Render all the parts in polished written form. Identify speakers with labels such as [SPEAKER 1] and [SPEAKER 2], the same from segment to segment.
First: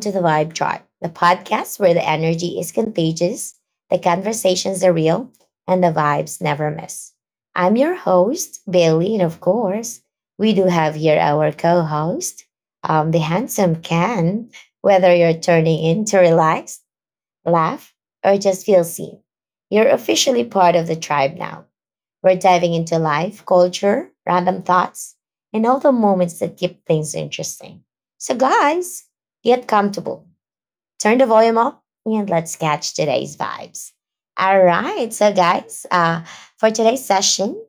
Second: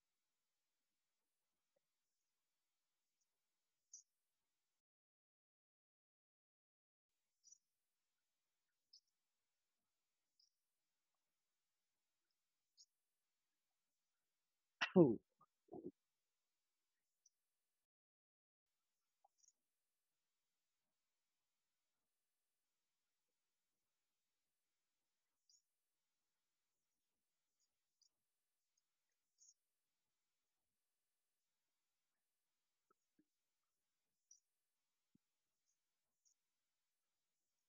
[SPEAKER 1] to the Vibe Tribe, the podcast where the energy is contagious, the conversations are real, and the vibes never miss. I'm your host, Bailey, and of course, we do have here our co host, the handsome Ken. Whether
[SPEAKER 2] Who?
[SPEAKER 1] you're turning in to relax, laugh, or just feel seen, you're officially part of the tribe now. We're diving into life, culture, random thoughts, and all the moments that keep things interesting. So, guys, get comfortable, turn the volume up, and let's catch today's vibes. All right, so, guys, for today's session,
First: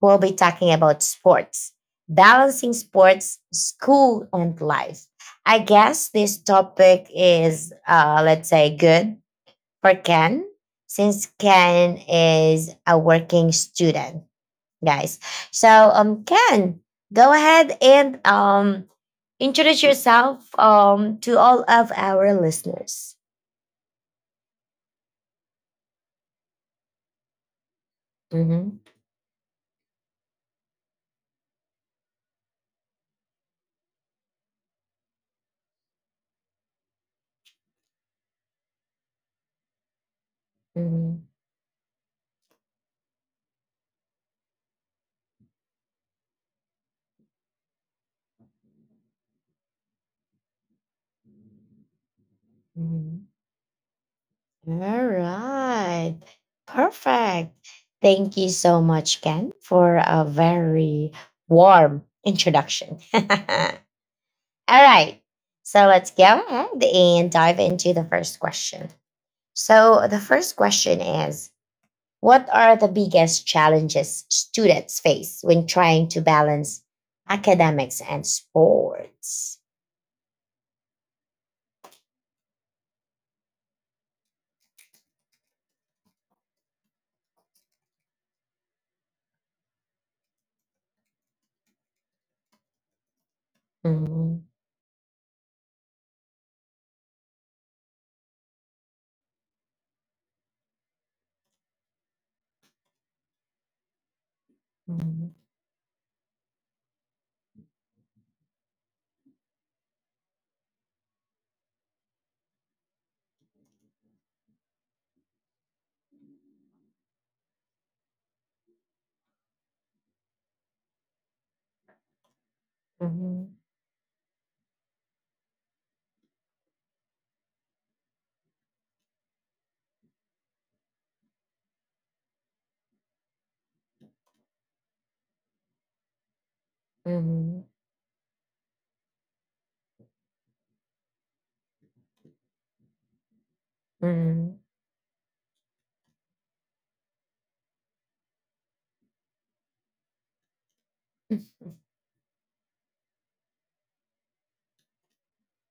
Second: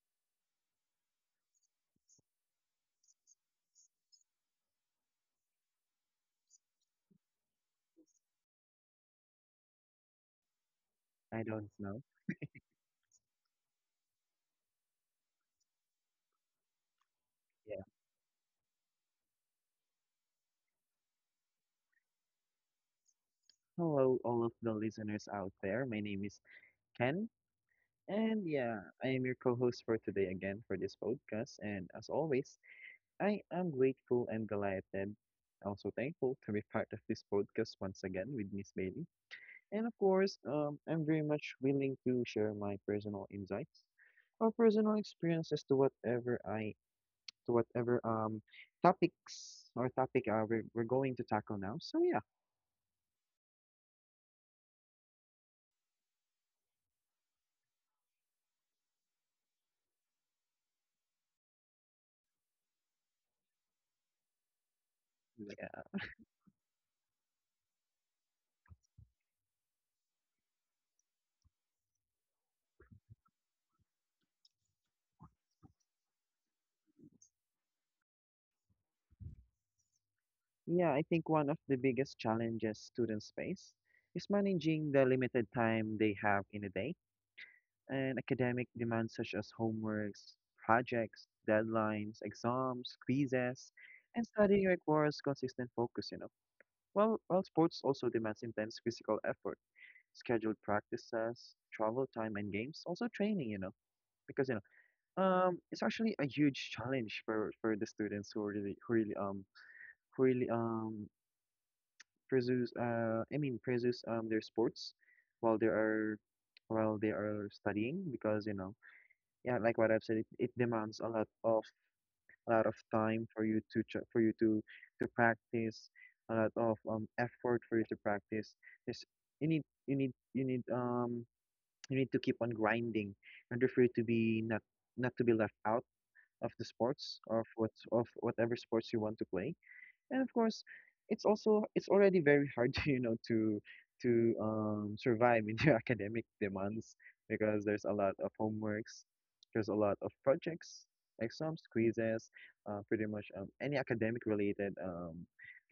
[SPEAKER 1] we'll be talking about sports, balancing sports, school, and life. I guess this topic is, let's say, good for Ken, since
[SPEAKER 2] I don't
[SPEAKER 1] Ken
[SPEAKER 2] know.
[SPEAKER 1] is a working student, guys. So, Ken, go ahead
[SPEAKER 2] Yeah.
[SPEAKER 1] and introduce yourself to all of our listeners.
[SPEAKER 2] Hello, all of the listeners out there. My name is Ken. And
[SPEAKER 1] Mm-hmm,
[SPEAKER 2] yeah, I am your co host for today again for this podcast. And as always, I am grateful and delighted, also thankful to be part of this podcast once again with Miss Bailey. And of course, I'm
[SPEAKER 1] mm-hmm,
[SPEAKER 2] very much willing to share my personal insights or personal experiences to whatever I to whatever topics or topic we're going to tackle now. So yeah.
[SPEAKER 1] mm-hmm. All right. Perfect. Thank you so much, Ken, for a very warm introduction. All right. So, let's go ahead and dive into the first question. So, the first question is, what are the biggest challenges students face when trying to balance academics and sports?
[SPEAKER 2] Yeah, I think one of the biggest challenges students face is managing the limited time they have in a day, and academic demands such as homeworks, projects, deadlines, exams, quizzes, and
[SPEAKER 1] Mhm,
[SPEAKER 2] studying requires consistent focus, you know. While sports also demands intense physical effort, scheduled practices, travel time, and games, also training, you know, because, you know,
[SPEAKER 1] mhm,
[SPEAKER 2] it's actually a huge challenge for the students who really, who really, who really, pursues I mean pursues their sports while they are while they are studying. Because you know, yeah, like what I've said, it demands a lot of time for
[SPEAKER 1] mhm,
[SPEAKER 2] you to to practice, a lot of effort for you to practice. There's, you need you need you need um you need to keep on grinding in order for you to be not to be left out of the sports,
[SPEAKER 1] mhm,
[SPEAKER 2] of whatever sports you want to play. And of course, it's already very hard to, you know, to
[SPEAKER 1] mhm,
[SPEAKER 2] survive in your academic demands, because there's a lot of homeworks, there's a lot of projects, exams, quizzes, pretty much um any academic related um,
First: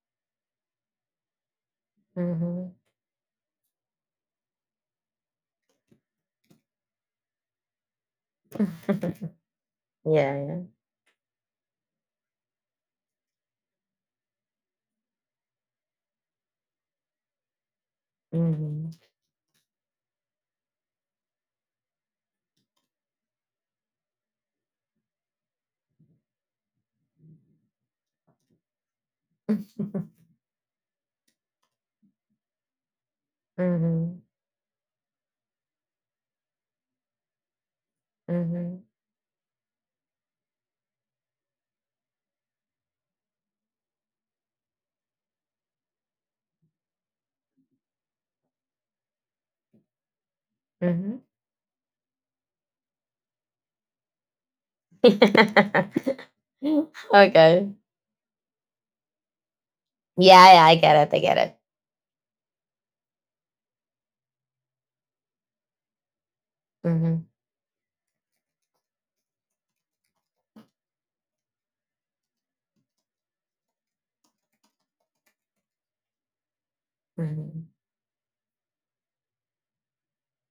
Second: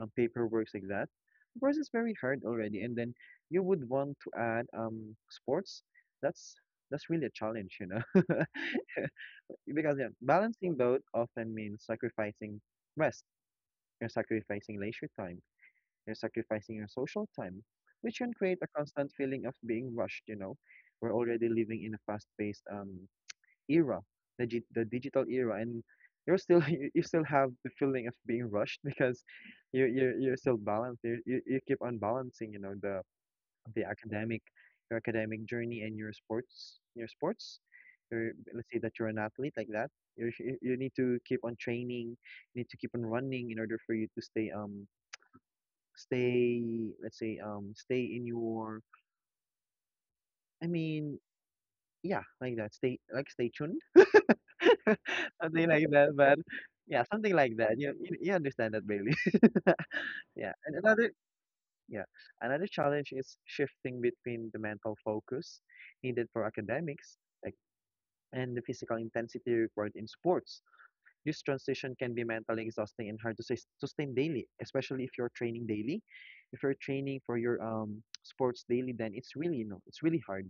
[SPEAKER 2] um paperwork like that. Of course, it's very hard
[SPEAKER 1] mhm.
[SPEAKER 2] already, and then you would want to add sports. That's that's really a challenge, you know. Because
[SPEAKER 1] Yeah,
[SPEAKER 2] yeah,
[SPEAKER 1] yeah.
[SPEAKER 2] balancing both often means sacrificing rest and sacrificing leisure time. You're sacrificing your social time, which can create a
[SPEAKER 1] Mhm,
[SPEAKER 2] constant feeling of being rushed, you know. We're already living in a fast-paced era, the digital era, and you're still you still have the feeling of being rushed because you're still balanced. You keep on balancing, you know, the
[SPEAKER 1] mhm,
[SPEAKER 2] academic, your academic journey and your sports. Your, let's say
[SPEAKER 1] mhm,
[SPEAKER 2] that you're an athlete like that. You need to keep on training, you need to keep on running in order for you to stay stay let's say stay in your i mean
[SPEAKER 1] mhm.
[SPEAKER 2] yeah, like that, stay, like stay tuned, something like that. But yeah, something like
[SPEAKER 1] Okay.
[SPEAKER 2] that. You understand that, Bailey. yeah
[SPEAKER 1] Yeah, yeah, I
[SPEAKER 2] and
[SPEAKER 1] get
[SPEAKER 2] another
[SPEAKER 1] it. I get it.
[SPEAKER 2] yeah, another challenge is shifting between the mental focus needed for academics
[SPEAKER 1] Mhm,
[SPEAKER 2] like and the physical intensity required in sports. This transition can be mentally exhausting and hard to sustain daily, especially if you're training daily. If you're training for your
[SPEAKER 1] mhm,
[SPEAKER 2] sports daily, then it's really, you know, it's really hard.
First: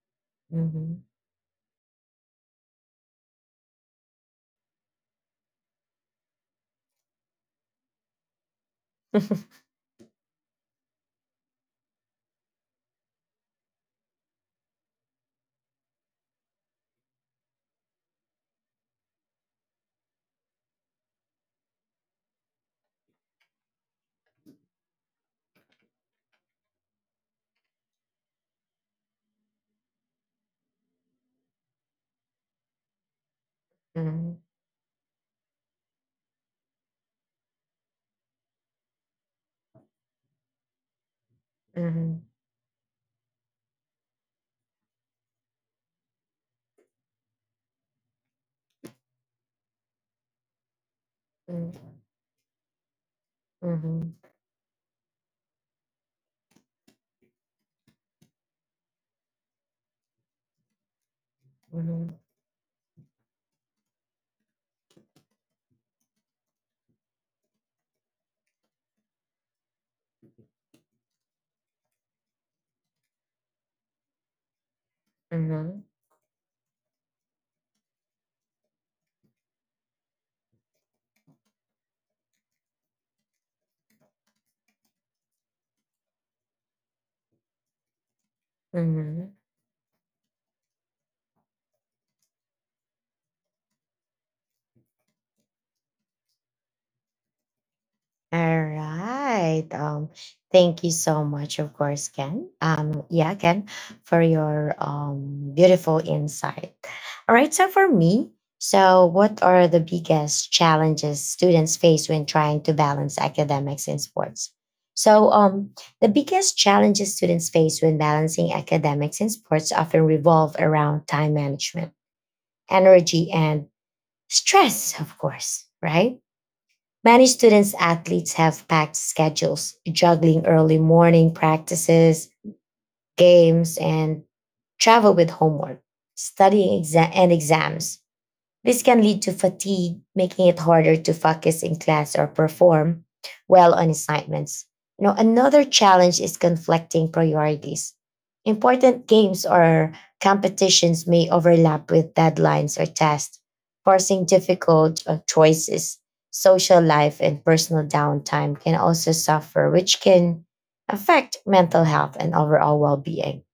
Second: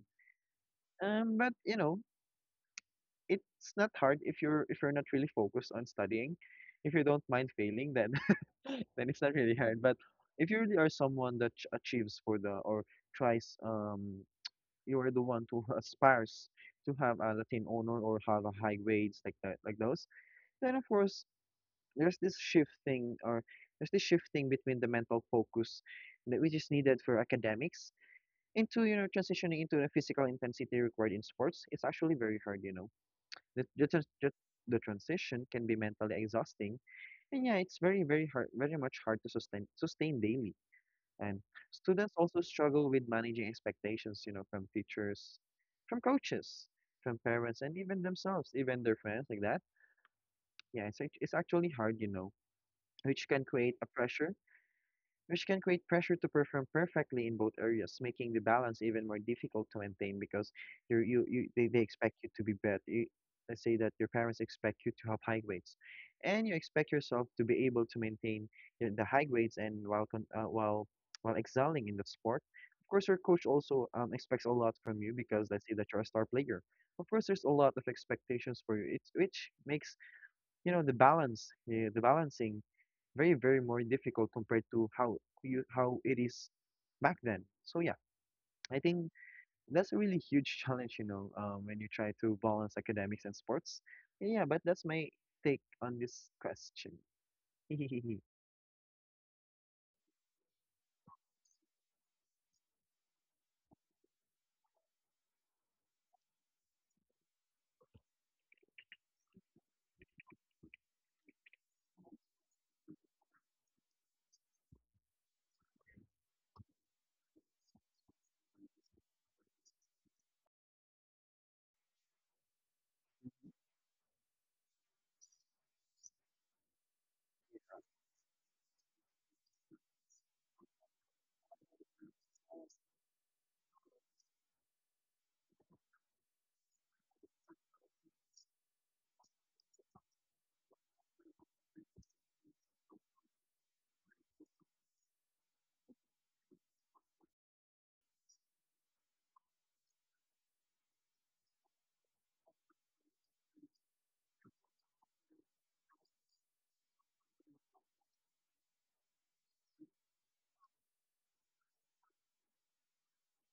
[SPEAKER 1] mhm,
[SPEAKER 2] But you know, it's not hard if you're not really focused on studying. If you don't mind failing, then then it's not really hard. But if you really are someone that achieves for the, or tries, you are the one who aspires to have a Latin honor or have a high grades like that, like those. Then of course there's this shifting or there's this shifting between the mental focus that which is needed for academics into, you know, transitioning into the physical intensity required in sports. It's actually very hard, you know. the, the,
[SPEAKER 1] mhm,
[SPEAKER 2] trans- the,
[SPEAKER 1] mhm,
[SPEAKER 2] the transition can be mentally exhausting, and yeah, it's very very hard, very much hard to sustain daily. And students
[SPEAKER 1] mhm,
[SPEAKER 2] also struggle with managing expectations, you know, from teachers, from coaches, from parents, and even themselves, even their friends like that. Yeah, it's it's actually hard, you know, which can create a
[SPEAKER 1] mhm,
[SPEAKER 2] pressure, which can create pressure to perform perfectly in both areas, making the balance even more difficult to maintain. Because you you they expect
[SPEAKER 1] mhm,
[SPEAKER 2] you to be better. Let's say that your parents expect you to have high grades, and you expect yourself to be able to maintain the high grades, and while con while excelling in the sport. Of course, your coach also expects a lot from you, because let's say
[SPEAKER 1] mhm,
[SPEAKER 2] that you're a star player. Of course, there's a lot of expectations for you. It's which makes, you know, the balance, the balancing very very more difficult compared to how you how it is back then. So yeah, I think
[SPEAKER 1] mhm.
[SPEAKER 2] that's a really huge challenge, you know, when you try to balance academics and sports. Yeah, but that's my take on this question.
[SPEAKER 1] All right. Thank you so much, of course, Ken. Yeah, Ken, for your beautiful insight. All right. So for me, so what are the biggest challenges students face when trying to balance academics and sports? So, the biggest challenges students face when balancing academics and sports often revolve around time management, energy, and stress, of course, right? Many students athletes have packed schedules, juggling early morning practices, games, and travel with homework, studying and exams. This can lead to fatigue, making it harder to focus in class or perform well on assignments. Now, another challenge is conflicting priorities. Important games or competitions may overlap with deadlines or tasks, forcing difficult choices. Social life and personal downtime can also suffer, which can affect mental health and overall well being.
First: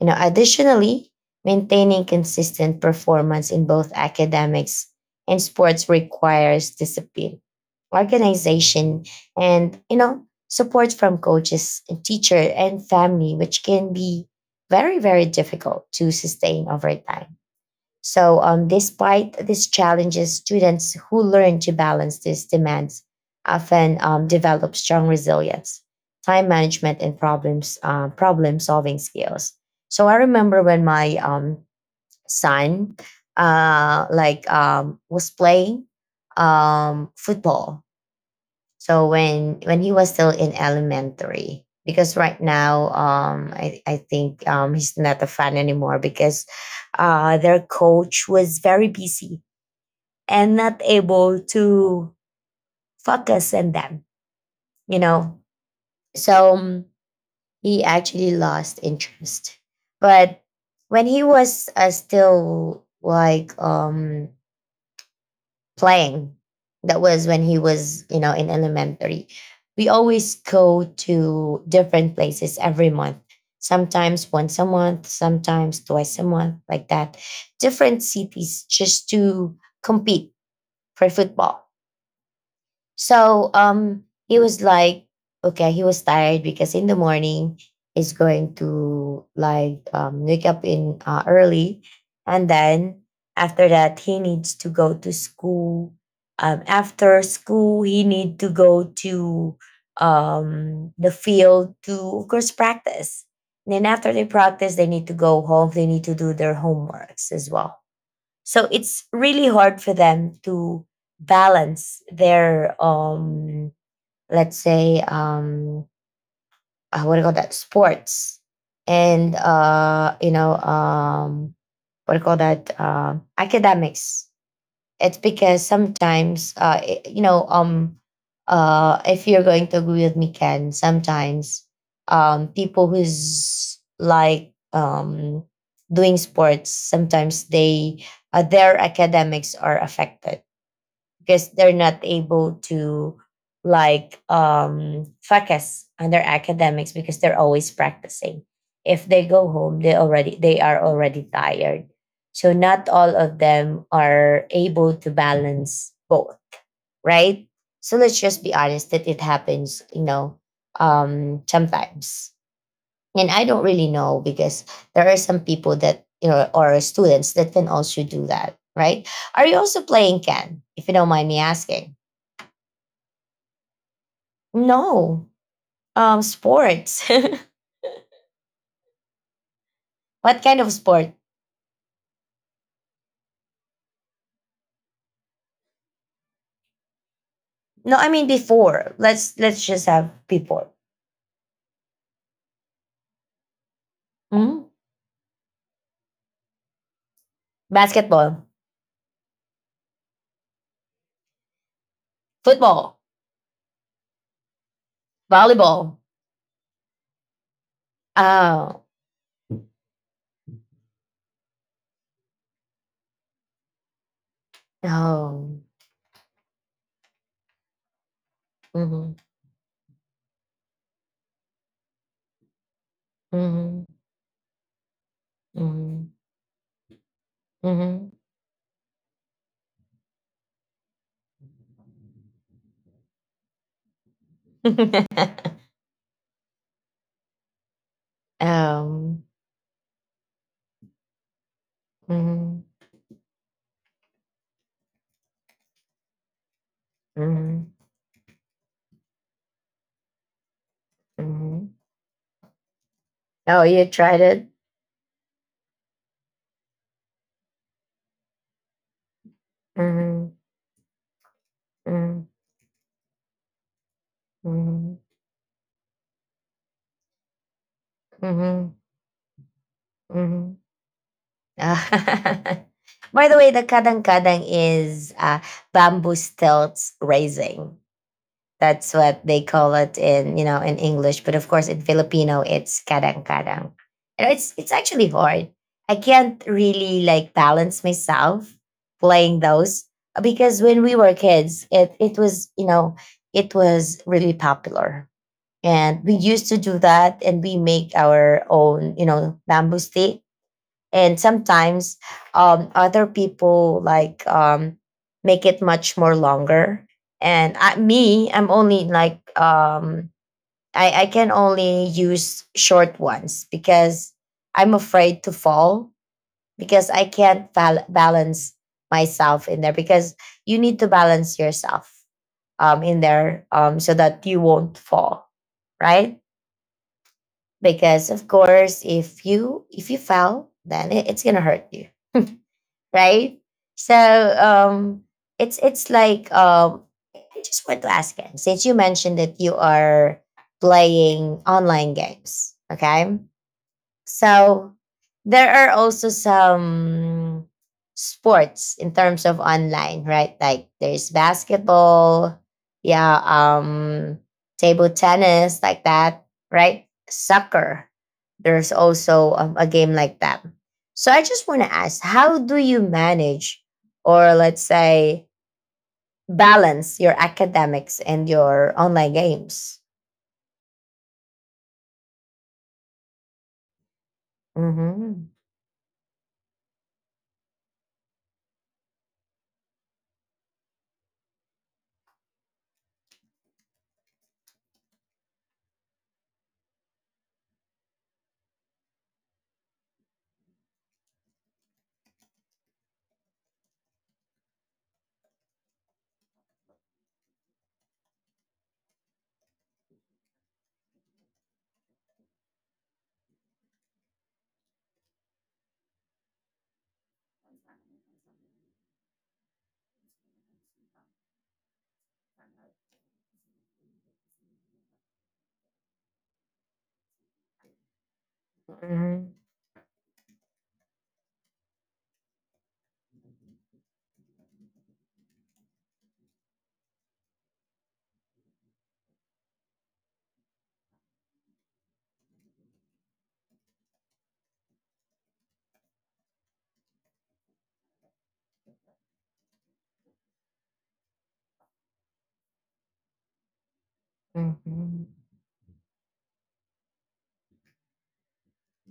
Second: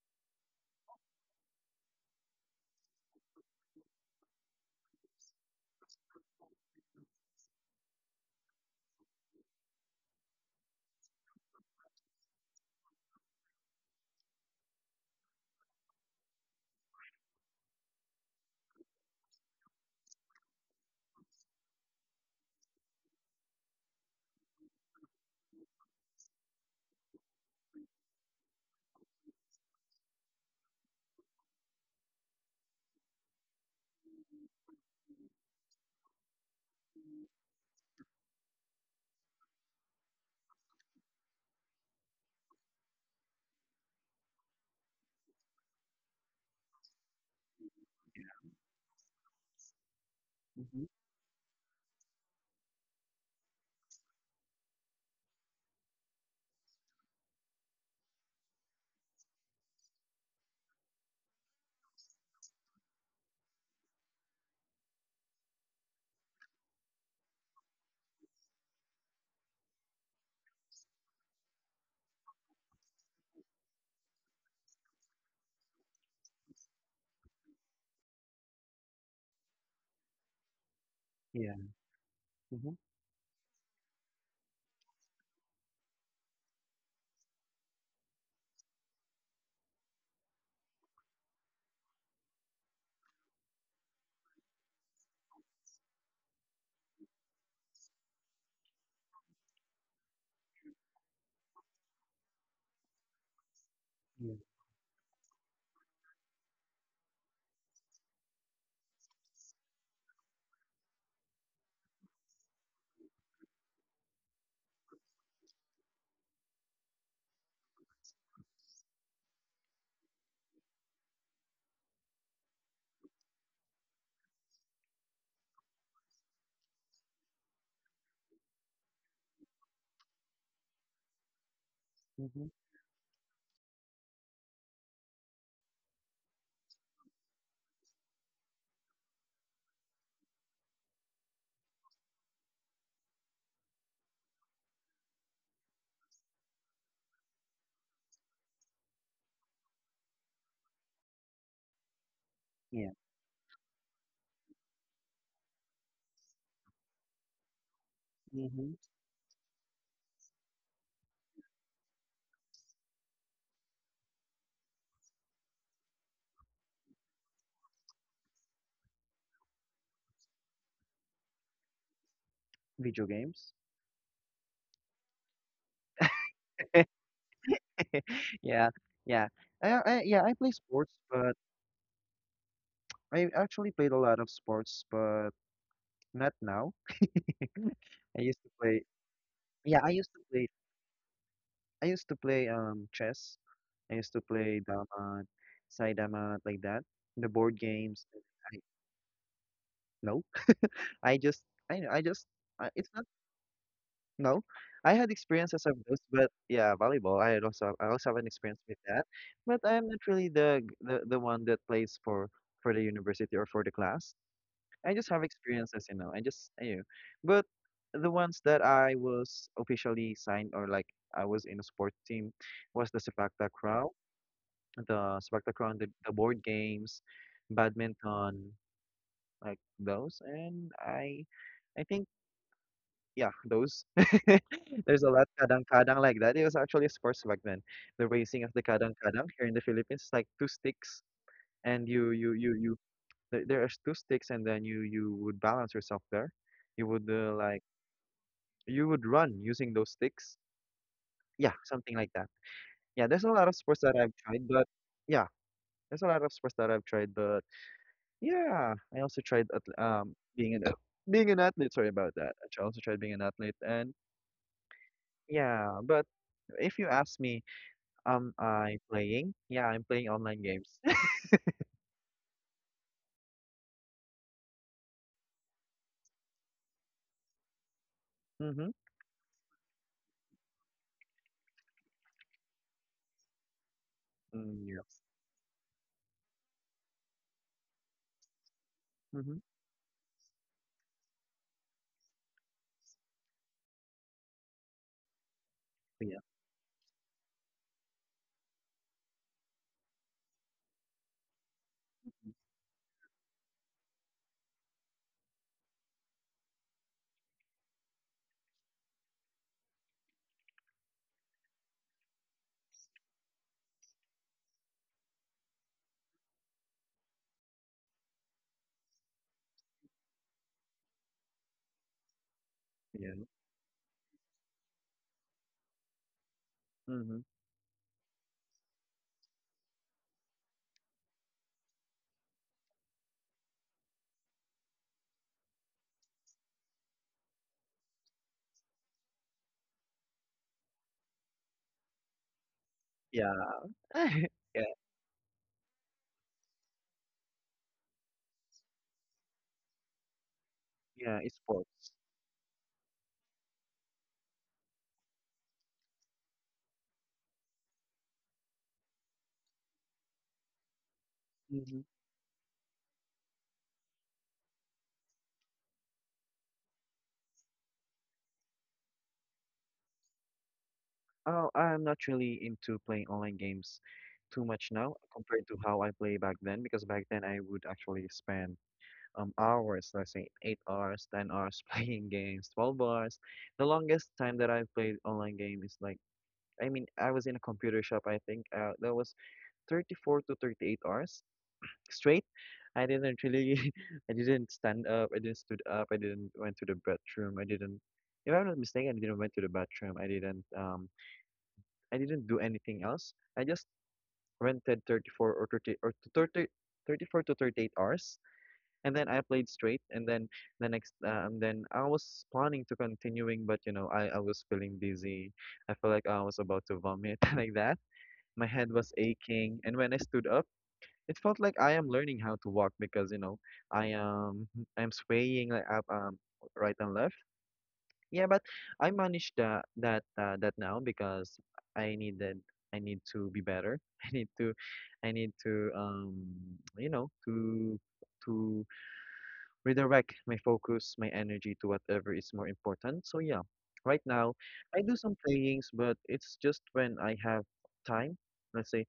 [SPEAKER 1] You know, additionally, maintaining consistent performance in both academics and sports requires discipline, organization, and, support from coaches, and teacher, and family, which can be very, very difficult to sustain over time. So, despite these challenges, students who learn to balance these demands often develop strong resilience, time management, and problem solving skills. So, I remember when my son, like, was playing, football, so when he was still in elementary, because right now, I think he's not a fan anymore because their coach was very busy and not
[SPEAKER 2] Mm-hmm.
[SPEAKER 1] able to focus on them. You know, so, he actually lost interest. But when he was, still like playing. That was when he was, in elementary. We always go to different places every month. Sometimes once a month, sometimes twice a month, like that. Different cities just to compete for
[SPEAKER 2] Yeah.
[SPEAKER 1] football,
[SPEAKER 2] Hmm.
[SPEAKER 1] so he was like, okay, he was tired because in the morning he's going to like wake up in early, and then after that he needs to go to school. After school he need to go to the field to of course practice. And then after they
[SPEAKER 2] Yeah.
[SPEAKER 1] practice, they need to go home. They need to do their homeworks as well. So it's really hard for them to balance their let's say, what do you call that, sports, and what do you call that, academics. It's because sometimes, if you're going to agree with me, Ken, sometimes,
[SPEAKER 2] Hmm.
[SPEAKER 1] people who's like doing sports, sometimes they their academics are affected because they're not able to like focus on their academics because they're always practicing. If they go home, they are already tired, so not
[SPEAKER 2] Yeah.
[SPEAKER 1] all of them are able to balance both, right? So let's just be
[SPEAKER 2] Mm-hmm.
[SPEAKER 1] honest that it happens, sometimes. And I don't really know because there are some people that, or students that can also do that, right? Are you also playing, Ken, if you don't mind me asking?
[SPEAKER 2] Video games.
[SPEAKER 1] No. Sports.
[SPEAKER 2] Yeah. Yeah, I yeah, I
[SPEAKER 1] What
[SPEAKER 2] play
[SPEAKER 1] kind of
[SPEAKER 2] sports.
[SPEAKER 1] sport?
[SPEAKER 2] But I actually played a lot of sports, but not now.
[SPEAKER 1] No, I
[SPEAKER 2] I
[SPEAKER 1] mean
[SPEAKER 2] used to play
[SPEAKER 1] before. Let's
[SPEAKER 2] Yeah,
[SPEAKER 1] just
[SPEAKER 2] I
[SPEAKER 1] have
[SPEAKER 2] used to play.
[SPEAKER 1] before.
[SPEAKER 2] I used to play chess. I used to play
[SPEAKER 1] Mhm.
[SPEAKER 2] damat, sai damat, like that. The board games.
[SPEAKER 1] Basketball,
[SPEAKER 2] I, no, I just I I just I, it's
[SPEAKER 1] football,
[SPEAKER 2] not no. I had experiences of
[SPEAKER 1] volleyball.
[SPEAKER 2] those, but yeah, volleyball. I also have an experience with
[SPEAKER 1] Oh,
[SPEAKER 2] that, but I'm not really the one that plays for the university or for the class. I just have
[SPEAKER 1] oh.
[SPEAKER 2] experiences, you know. I just, I, but The ones that I
[SPEAKER 1] Mm-hmm.
[SPEAKER 2] was officially signed, or like, I was in a sport team, was
[SPEAKER 1] Mm-hmm.
[SPEAKER 2] The Sepak Takraw, and
[SPEAKER 1] Mm-hmm.
[SPEAKER 2] the board games, badminton, like those. And I think Yeah, those. There's
[SPEAKER 1] Mm-hmm.
[SPEAKER 2] a lot kadang-kadang like that. It was actually sports back then. The racing of the
[SPEAKER 1] um.
[SPEAKER 2] kadang-kadang here in the Philippines, is like two sticks, and
[SPEAKER 1] Mm-hmm.
[SPEAKER 2] there are two sticks and then you would balance yourself there. You would like,
[SPEAKER 1] Mm-hmm.
[SPEAKER 2] you would run using those sticks. Yeah,
[SPEAKER 1] Mm-hmm.
[SPEAKER 2] something like that. Yeah there's a lot of
[SPEAKER 1] Oh,
[SPEAKER 2] sports
[SPEAKER 1] you
[SPEAKER 2] that I've
[SPEAKER 1] tried it?
[SPEAKER 2] tried but Yeah, there's a lot of sports that I've tried. But yeah, I also tried
[SPEAKER 1] Hmm.
[SPEAKER 2] being an athlete sorry about
[SPEAKER 1] Hmm.
[SPEAKER 2] that. I also tried being an athlete. And
[SPEAKER 1] Hmm.
[SPEAKER 2] yeah, but if you ask me,
[SPEAKER 1] Hmm.
[SPEAKER 2] I playing yeah, I'm playing online
[SPEAKER 1] Hmm.
[SPEAKER 2] games.
[SPEAKER 1] By the way, the kadang kadang is, bamboo stilts raising.
[SPEAKER 2] Mm-hmm.
[SPEAKER 1] That's what they call it in you know in English, but of course in Filipino it's kadang kadang. You know, it's
[SPEAKER 2] Mm, yeah.
[SPEAKER 1] actually hard. I can't really like balance myself playing
[SPEAKER 2] Mm-hmm.
[SPEAKER 1] those, because when we were kids, it was really popular. And we
[SPEAKER 2] Yeah,
[SPEAKER 1] used to do that, and we make our own, bamboo stick. And sometimes, other people like make it much more longer. And I'm only like, I can only use short ones because I'm afraid to fall because I can't balance myself in there, because you need to balance yourself in
[SPEAKER 2] yeah.
[SPEAKER 1] there, so that you won't fall, right?
[SPEAKER 2] Mm-hmm.
[SPEAKER 1] Because of course, if you fail, then it's gonna hurt you, right? So, um it's like, I just want to ask him, since you mentioned that you are playing online games. Okay.
[SPEAKER 2] Yeah. Yeah.
[SPEAKER 1] So there are also some sports in terms of online, right? Like there's
[SPEAKER 2] Yeah, it's sports.
[SPEAKER 1] basketball, yeah, table tennis, like that, right? Soccer. There's also, a game like that. So I just want to
[SPEAKER 2] Mhm.
[SPEAKER 1] ask, how do you manage, or let's say, balance your academics and your online games?
[SPEAKER 2] Oh, I'm not really into playing online games too much now
[SPEAKER 1] Mm-hmm.
[SPEAKER 2] compared to how I play back then, because back then I would actually spend hours, let's say 8 hours, 10 hours, playing games, 12 hours. The longest time that I've played online game is like, I mean, I was in a computer shop, I think, that was 34 to 38 hours straight. I didn't really I didn't went to the bathroom, I didn't if I'm not mistaken, I didn't went to the bathroom. I didn't do anything else. I just rented 34 or 30 or to 30, 34 to 38 hours, and then I played straight. And then I was planning to continuing, but you know, I was feeling dizzy. I felt like I was about to vomit like that. My head was
[SPEAKER 1] Mm-hmm.
[SPEAKER 2] aching, and when I stood up, it felt like I am learning how to walk, because you know, I am I am swaying like up right and left. Yeah, but I managed that now, because I needed I need to be better. I need to I need to You know, to redirect my focus, my energy, to whatever is more important. So yeah, right now I do
[SPEAKER 1] Mm-hmm.
[SPEAKER 2] some playings, but it's just when I have time. Let's say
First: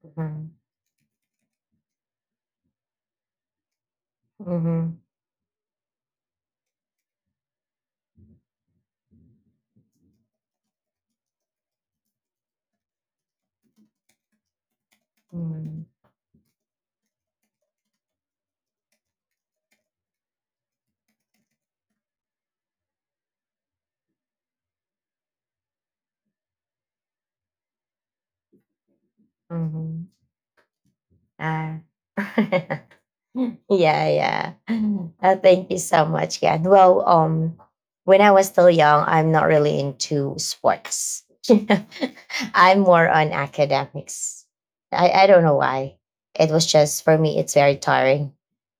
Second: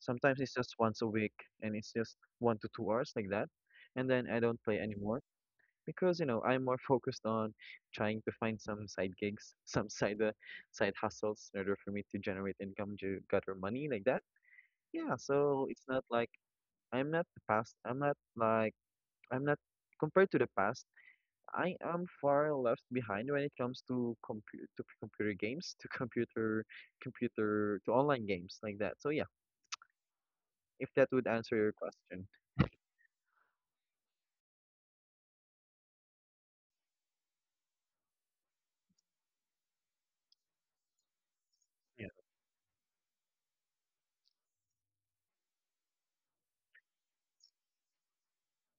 [SPEAKER 2] sometimes
[SPEAKER 1] Mm-hmm.
[SPEAKER 2] it's just once a week, and it's just 1 to 2 hours like that, and then I don't play
[SPEAKER 1] Mm-hmm.
[SPEAKER 2] anymore, because you know, I'm more focused on trying to find some side gigs, some side side hustles in order for me to generate income, to gather money like that. Yeah, so it's
[SPEAKER 1] 嗯，
[SPEAKER 2] not like I'm not the past. I'm not like I'm not compared to the past, I am far left behind when it comes to computer games, to computer computer to online games like that. So yeah,
[SPEAKER 1] 嗯哼。
[SPEAKER 2] if that would answer your
[SPEAKER 1] Ah.
[SPEAKER 2] question.
[SPEAKER 1] Yeah, yeah. Thank you so much, Ken. Well, when I was still young, I'm not really into sports. You know,
[SPEAKER 2] Yeah.
[SPEAKER 1] I'm more on academics. I don't know why. It was just for me, it's very tiring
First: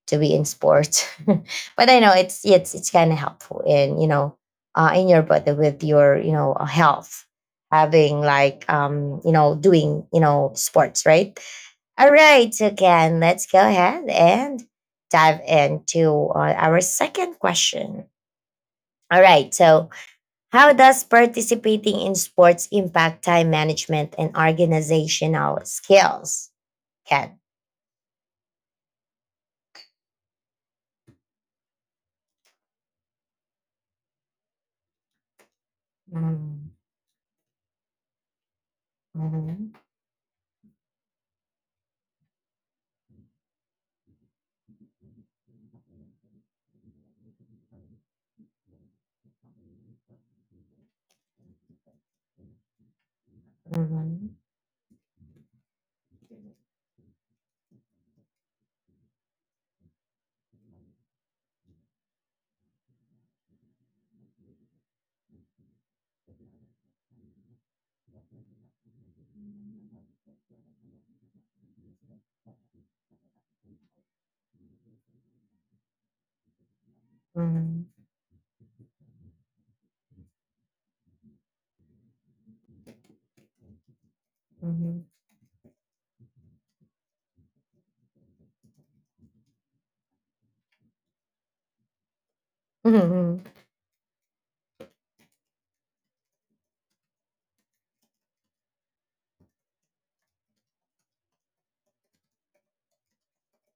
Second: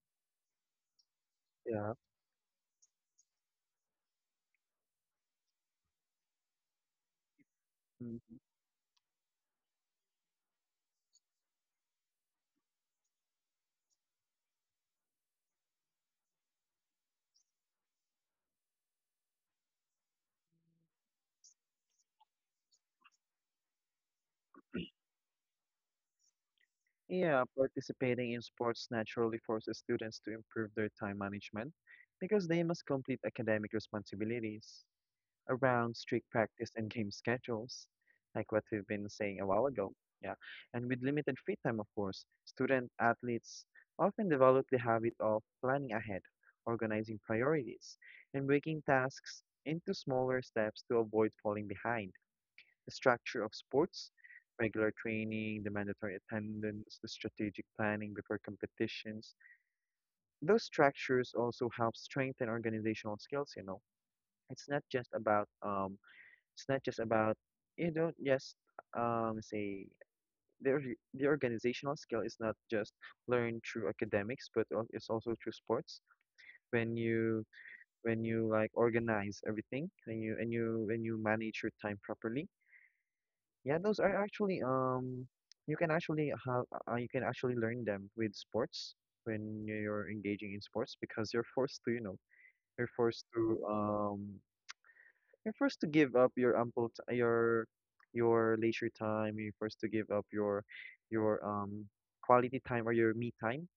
[SPEAKER 1] to be in sports. But
[SPEAKER 2] Yeah.
[SPEAKER 1] I know it's kind of helpful, in your body, with your, health, having like doing, sports, right? All right, again, let's go ahead and dive into, our second question. All right, so how does participating in sports impact time management and organizational skills? Ken.
[SPEAKER 2] Yeah, participating in sports naturally forces students to improve their time management, because they must complete academic responsibilities around strict practice
[SPEAKER 1] Mhm,
[SPEAKER 2] and game schedules, like what we've been saying a while
[SPEAKER 1] mhm,
[SPEAKER 2] ago. Yeah, and with limited free time, of course, student athletes often develop the habit of planning ahead, organizing priorities, and breaking tasks into smaller steps to avoid falling behind the structure of sports,
[SPEAKER 1] mhm,
[SPEAKER 2] regular training, the mandatory attendance, the strategic planning before competitions. Those structures also help strengthen organizational skills, you know. It's not just about um it's not just about you don't just say The the organizational skill is not just learned through academics, but it's also through sports when you
[SPEAKER 1] mhm,
[SPEAKER 2] when you like organize everything, when you manage your time properly. Yeah, those are actually you can actually have you can actually learn them with sports when you're engaging in sports because you're forced to, you know, you're
[SPEAKER 1] mhm,
[SPEAKER 2] forced
[SPEAKER 1] mhm,
[SPEAKER 2] to um you're forced to give up your ample t your leisure time, you're forced to give up your quality time or your me time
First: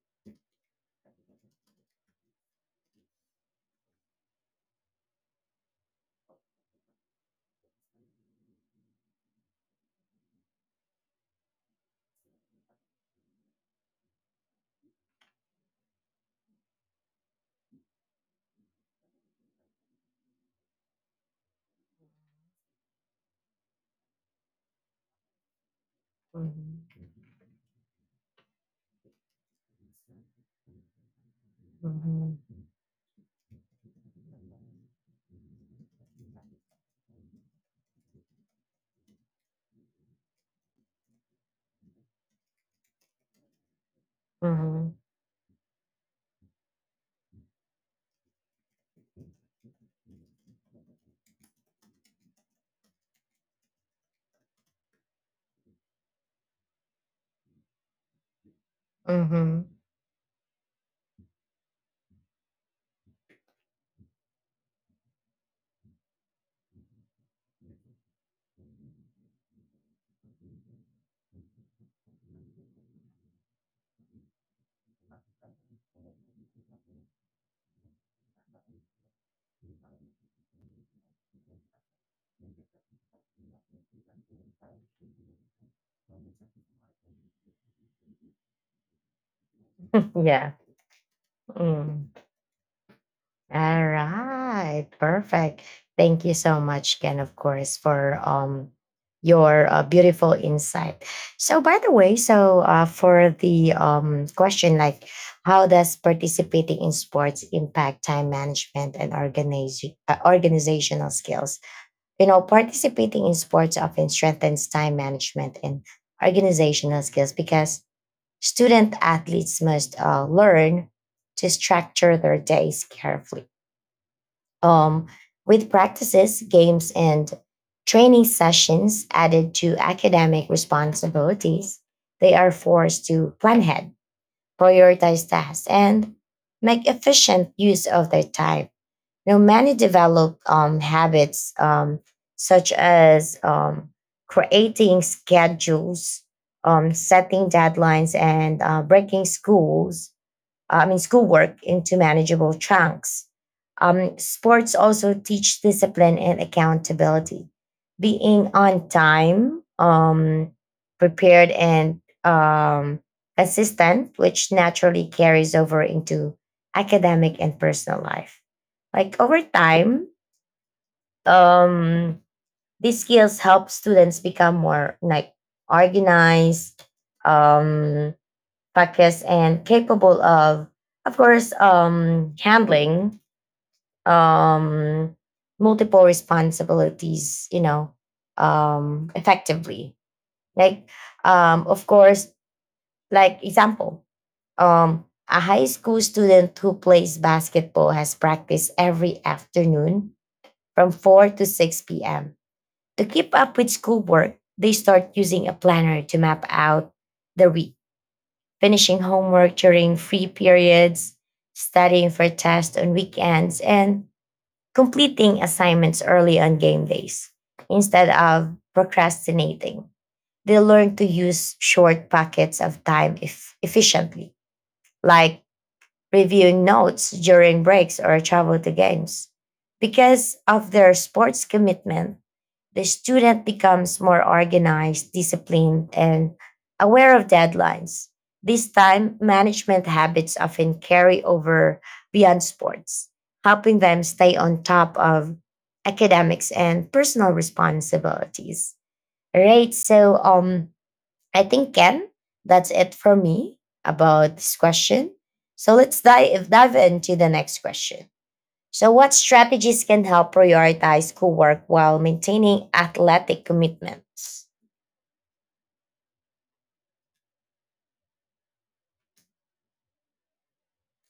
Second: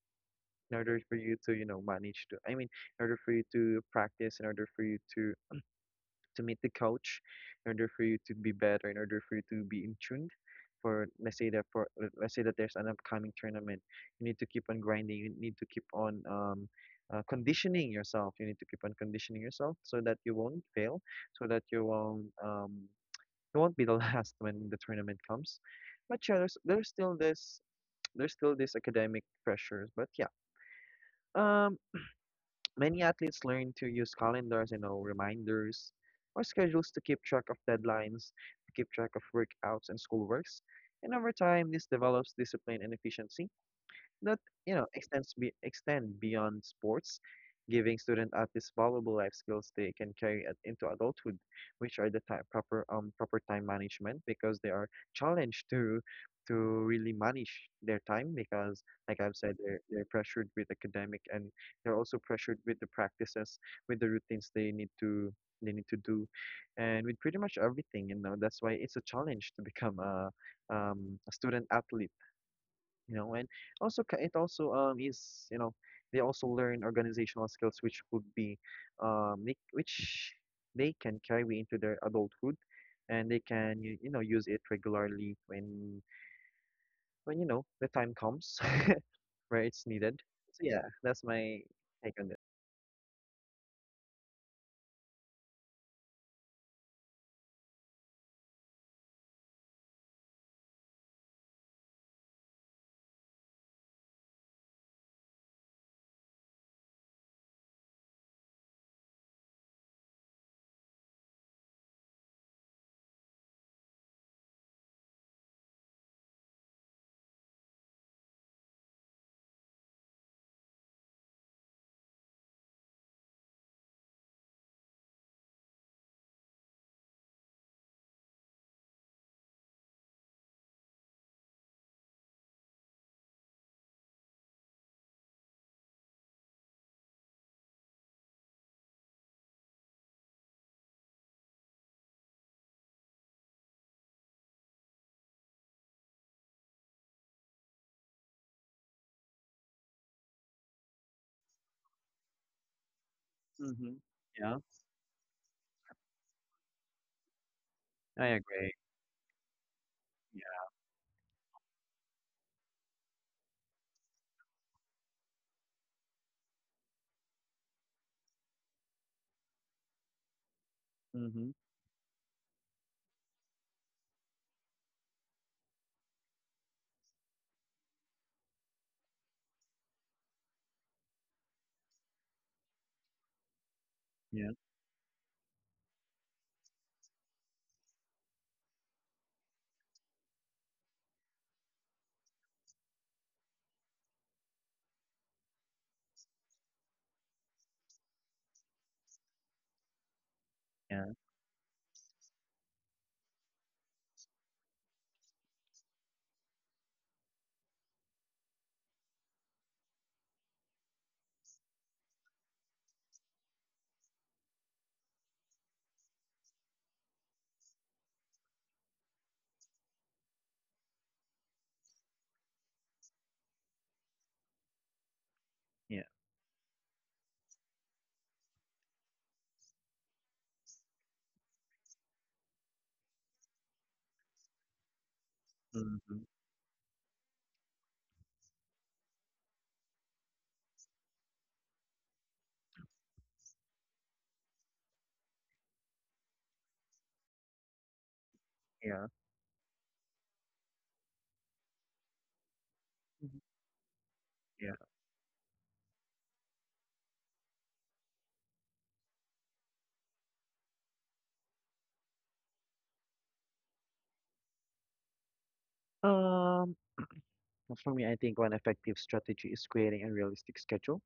[SPEAKER 2] in order for you to, you know, manage to I mean, in order for you to practice, in order for you to meet the coach, in order for you to be better, in order for you to be in tuned. For let's say that for let- us say that there's an upcoming tournament. You need to keep on grinding. You need to keep on conditioning yourself. You need to keep on conditioning yourself so that you won't fail, so that you won't be the last when the tournament comes. But yeah, there's still this academic pressures. But yeah. Um
[SPEAKER 1] mhm, mhm,
[SPEAKER 2] Many athletes learn to use calendars, you know, reminders or schedules to keep track of deadlines, to keep track of workouts and schoolworks. And over time, this develops discipline and efficiency that, you know,
[SPEAKER 1] mhm,
[SPEAKER 2] extends be extend beyond sports, giving student at valuable life skills they can carry into adulthood, which are the time, proper time management, because they are challenged to really manage their time because, like I've said,
[SPEAKER 1] mhm.
[SPEAKER 2] they're pressured with academic, and they're also pressured with the practices, with the routines they need to do, and with pretty much everything, you know. That's why it's a challenge to become a student athlete, you know. And also, it also is you know, they also learn organizational skills, which would be make, which they can carry into their adulthood, and they can you know use it regularly when, the time comes where it's needed.
[SPEAKER 1] Yeah.
[SPEAKER 2] So yeah, that's my
[SPEAKER 1] Mm.
[SPEAKER 2] take on this.
[SPEAKER 1] All right, perfect. Thank you so much, Ken, of course, for your, beautiful insight. So, by the way, so, for the question, like, how does participating in sports impact time management and organize organizational skills? You know, participating in sports often strengthens time management and organizational skills because student athletes must, learn to structure their days carefully, um, with practices, games, and training sessions added to academic responsibilities. They are forced to plan ahead, prioritize tasks, and make efficient use of their time. Now, many develop habits, such as creating schedules, setting deadlines, and breaking schools I mean, schoolwork into manageable chunks.
[SPEAKER 2] Mm-hmm. Yeah,
[SPEAKER 1] Sports also teach discipline and accountability.
[SPEAKER 2] I
[SPEAKER 1] Being
[SPEAKER 2] agree.
[SPEAKER 1] on time, prepared, and consistent, which naturally carries over into academic and personal life. Like over time,
[SPEAKER 2] Yeah. Mm-hmm.
[SPEAKER 1] um, these skills help students become more like organized, um, practiced and capable of course, handling
[SPEAKER 2] Yeah,
[SPEAKER 1] um, multiple responsibilities, effectively. Like, of course, like example, a high school student who plays basketball has practiced every afternoon from
[SPEAKER 2] yeah,
[SPEAKER 1] 4 to 6 p.m. To keep up with schoolwork, they start using a planner to map out the week, finishing homework during free periods, studying for tests on weekends, and completing assignments early on game days instead of procrastinating. They learn to use short pockets of time efficiently, like
[SPEAKER 2] yeah.
[SPEAKER 1] reviewing notes during breaks or travel to games. Because of their sports commitment, the student becomes more organized, disciplined,
[SPEAKER 2] Mm-hmm.
[SPEAKER 1] and aware of deadlines. This time, management habits often carry over beyond sports, helping them stay on top of academics and personal responsibilities.
[SPEAKER 2] Yeah.
[SPEAKER 1] All right. So, I think, Ken, that's it for
[SPEAKER 2] Mhm.
[SPEAKER 1] me about this
[SPEAKER 2] Yeah.
[SPEAKER 1] question. So let's dive into the next question. So, what strategies can help prioritize schoolwork while maintaining athletic commitments?
[SPEAKER 2] um for me, I think one effective strategy is creating a realistic schedule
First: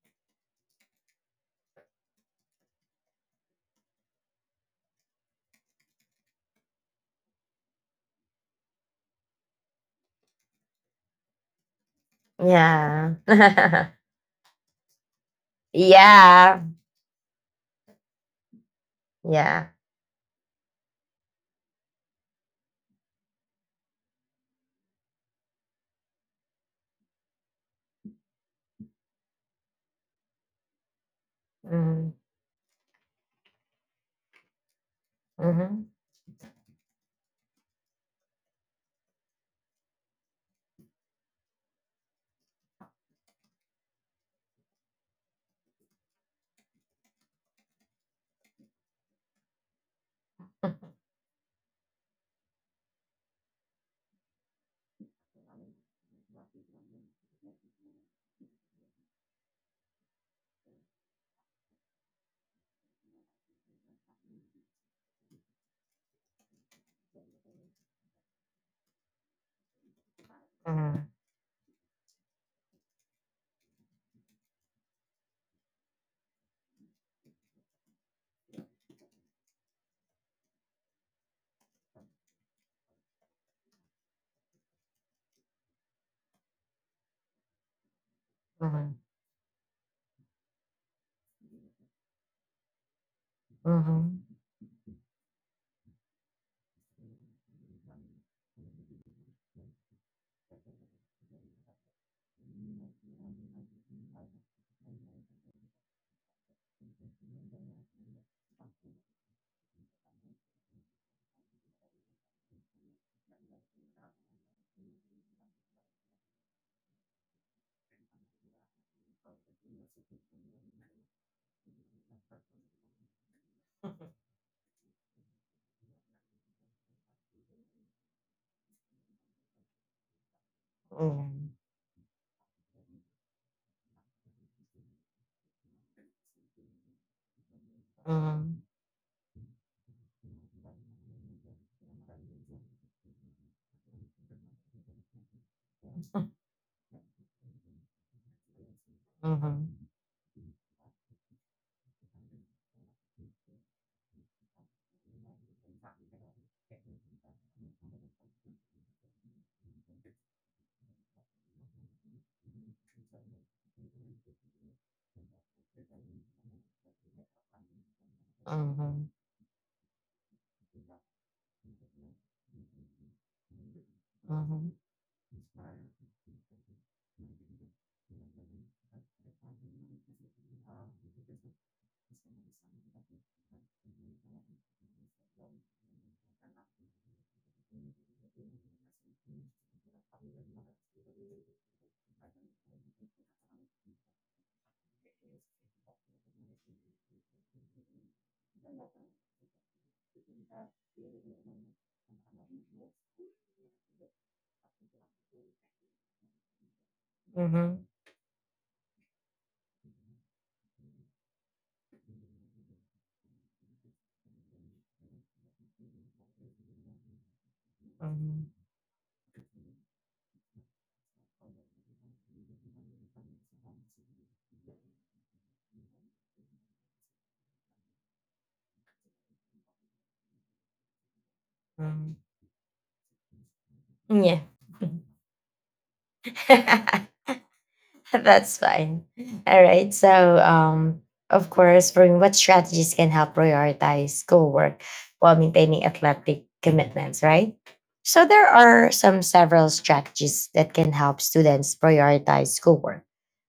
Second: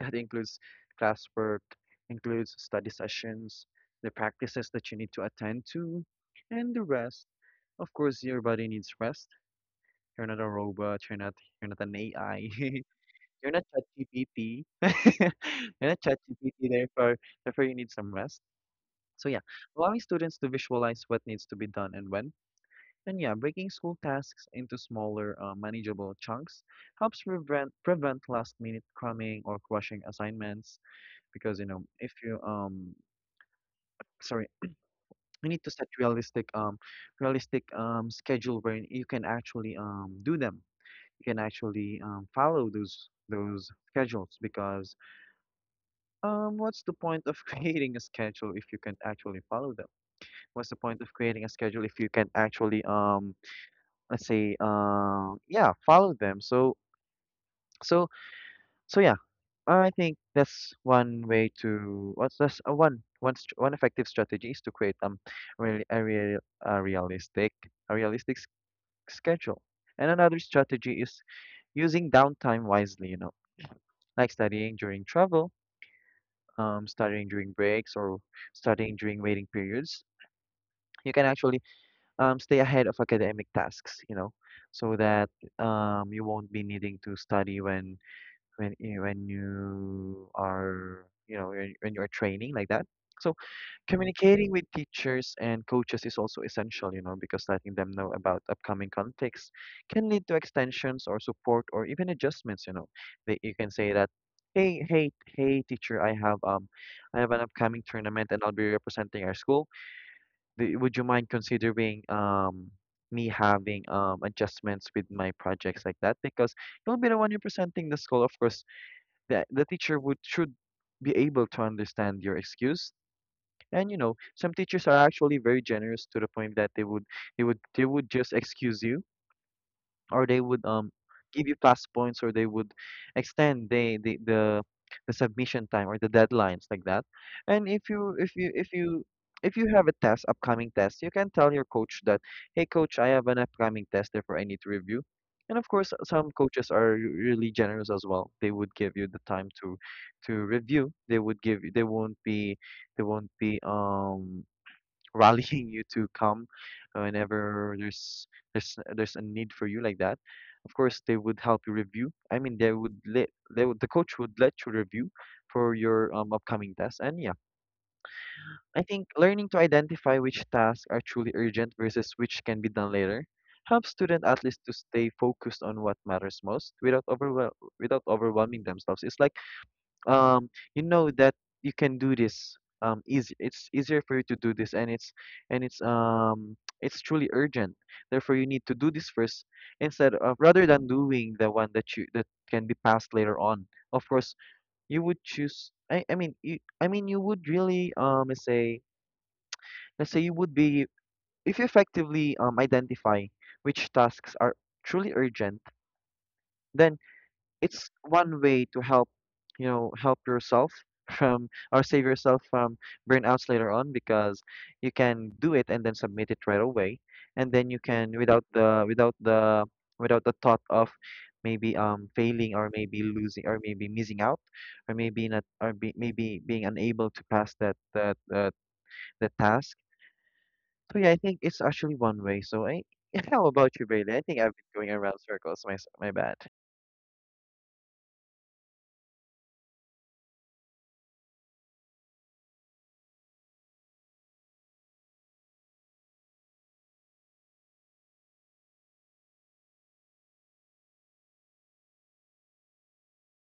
[SPEAKER 2] that includes classwork, includes study sessions, the practices that you need to attend to, and the rest. Of course, your body needs rest. You're not a robot. You're not. You're not an AI.
[SPEAKER 1] Yeah.
[SPEAKER 2] You're not ChatGPT. You're not ChatGPT.
[SPEAKER 1] Yeah.
[SPEAKER 2] Therefore, you need some rest. So yeah,
[SPEAKER 1] Yeah.
[SPEAKER 2] allowing students to visualize what needs to be done and when, and yeah, breaking school tasks into smaller, manageable chunks helps prevent last minute cramming or crushing assignments. Because, you know,
[SPEAKER 1] Mm-hmm.
[SPEAKER 2] if you sorry, you need to
[SPEAKER 1] Mm-hmm.
[SPEAKER 2] set realistic schedule wherein you can actually do them. You can actually follow those schedules, because, um, what's the point of creating a schedule if you can't actually follow them? What's the point of creating a schedule if you can't actually let's say, yeah, follow them. So so so yeah, I think that's one way to what's that's One effective strategy is to create really a real a realistic, a realistic schedule. And another
[SPEAKER 1] Mm-hmm.
[SPEAKER 2] strategy is using downtime wisely, you know, like studying during travel, studying during breaks, or studying during waiting periods. You can actually stay ahead of academic tasks, you know, so that you won't be needing to study
[SPEAKER 1] Mm-hmm.
[SPEAKER 2] when you are, you know, when you are training like that. So,
[SPEAKER 1] Mm-hmm.
[SPEAKER 2] communicating with teachers and coaches is also essential, you know, because letting them know about upcoming conflicts can lead to extensions or support or even adjustments, you know, that you can say that, hey, hey, hey teacher, I have I have an upcoming tournament and I'll be representing our school. Would you mind considering me having adjustments with my projects, like that? Because you'll be the one representing the school. Of course, the teacher would should be able to understand your excuse. And you know, some teachers are actually very generous to the point that they would, they would just excuse you, or they would give you plus points, or they would extend the the submission time or the deadlines like that. And if you, if you, if you have a test, upcoming test, you can tell your coach that, hey coach, I have an upcoming test, therefore I need to review. And of course, some coaches are really generous as well. They would give you the
[SPEAKER 1] Mm-hmm.
[SPEAKER 2] time
[SPEAKER 1] Mm-hmm.
[SPEAKER 2] to review. They would give you, they won't be, they won't be rallying you to come whenever there's a need for you like that. Of course, they would help you review. I mean, they would let they would, the coach would let you review for your upcoming tasks. And yeah, I think learning to identify which tasks are truly urgent versus which can be done later helps student athletes
[SPEAKER 1] Mm-hmm.
[SPEAKER 2] to stay focused on what matters most without without overwhelming themselves. It's like um you know that you can do this easy, it's easier for you to do this, and it's it's truly urgent, therefore you need to do this first, instead of rather than doing the one that you that can be passed later on. Of course, you would choose, I mean, you would really let's say, let's say you would be, if you effectively identify which tasks are truly urgent, then
[SPEAKER 1] Mm-hmm.
[SPEAKER 2] it's one way to help, you know, help yourself from, or save yourself from burnouts later on, because you can do it and then submit it right away. And then you can, without the, without the thought of maybe failing or maybe losing or maybe missing out, or maybe not, or be, maybe being unable to pass that that that the task. So yeah, I think it's actually one way. So I, how about you, Bailey? I
[SPEAKER 1] Mm-hmm.
[SPEAKER 2] think
[SPEAKER 1] Yeah.
[SPEAKER 2] I've been going around circles. My bad.
[SPEAKER 1] That's fine. All right. So, of course, for me, what strategies can help prioritize schoolwork while maintaining athletic commitments, right? So, there are some several strategies that can help students prioritize schoolwork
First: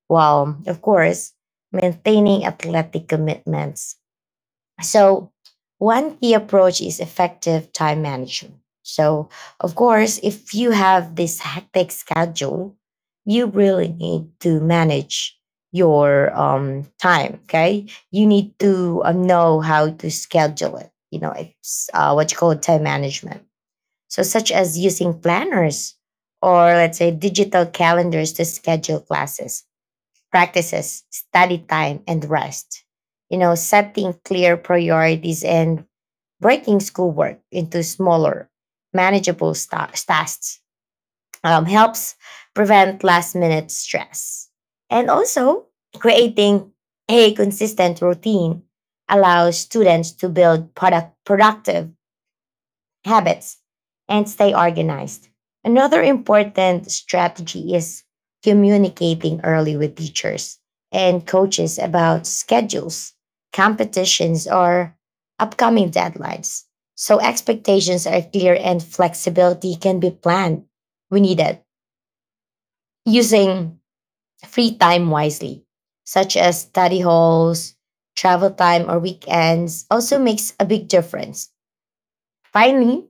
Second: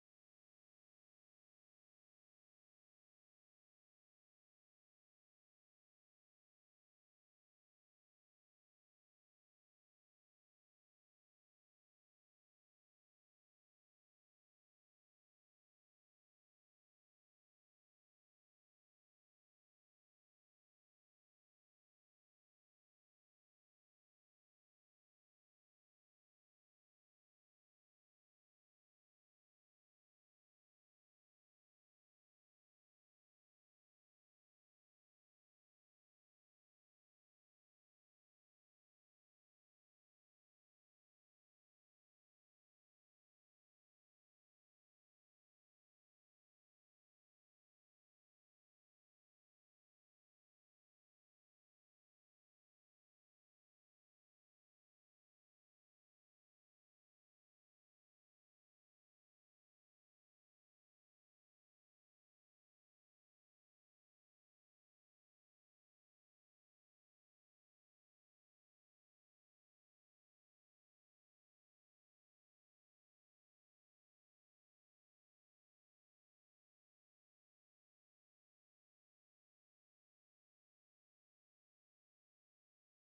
[SPEAKER 1] while, of course, maintaining athletic commitments. So, one key approach is effective time management. So, of course, if you have this hectic schedule, you really need to manage your, time. Okay. You need to know how to schedule it. You know, it's what you call time management. So, such as using planners or let's say digital calendars to schedule classes practices, study time, and rest. You know, setting clear priorities and breaking schoolwork into smaller, manageable tasks helps prevent last minute stress. And also, creating a consistent routine allows students to build productive habits and stay organized. Another important strategy is communicating early with teachers and coaches about schedules, competitions, or upcoming deadlines. So expectations are clear and flexibility can be planned when needed using free time wisely, such as study halls, travel time, or weekends, also makes a big difference. Finally,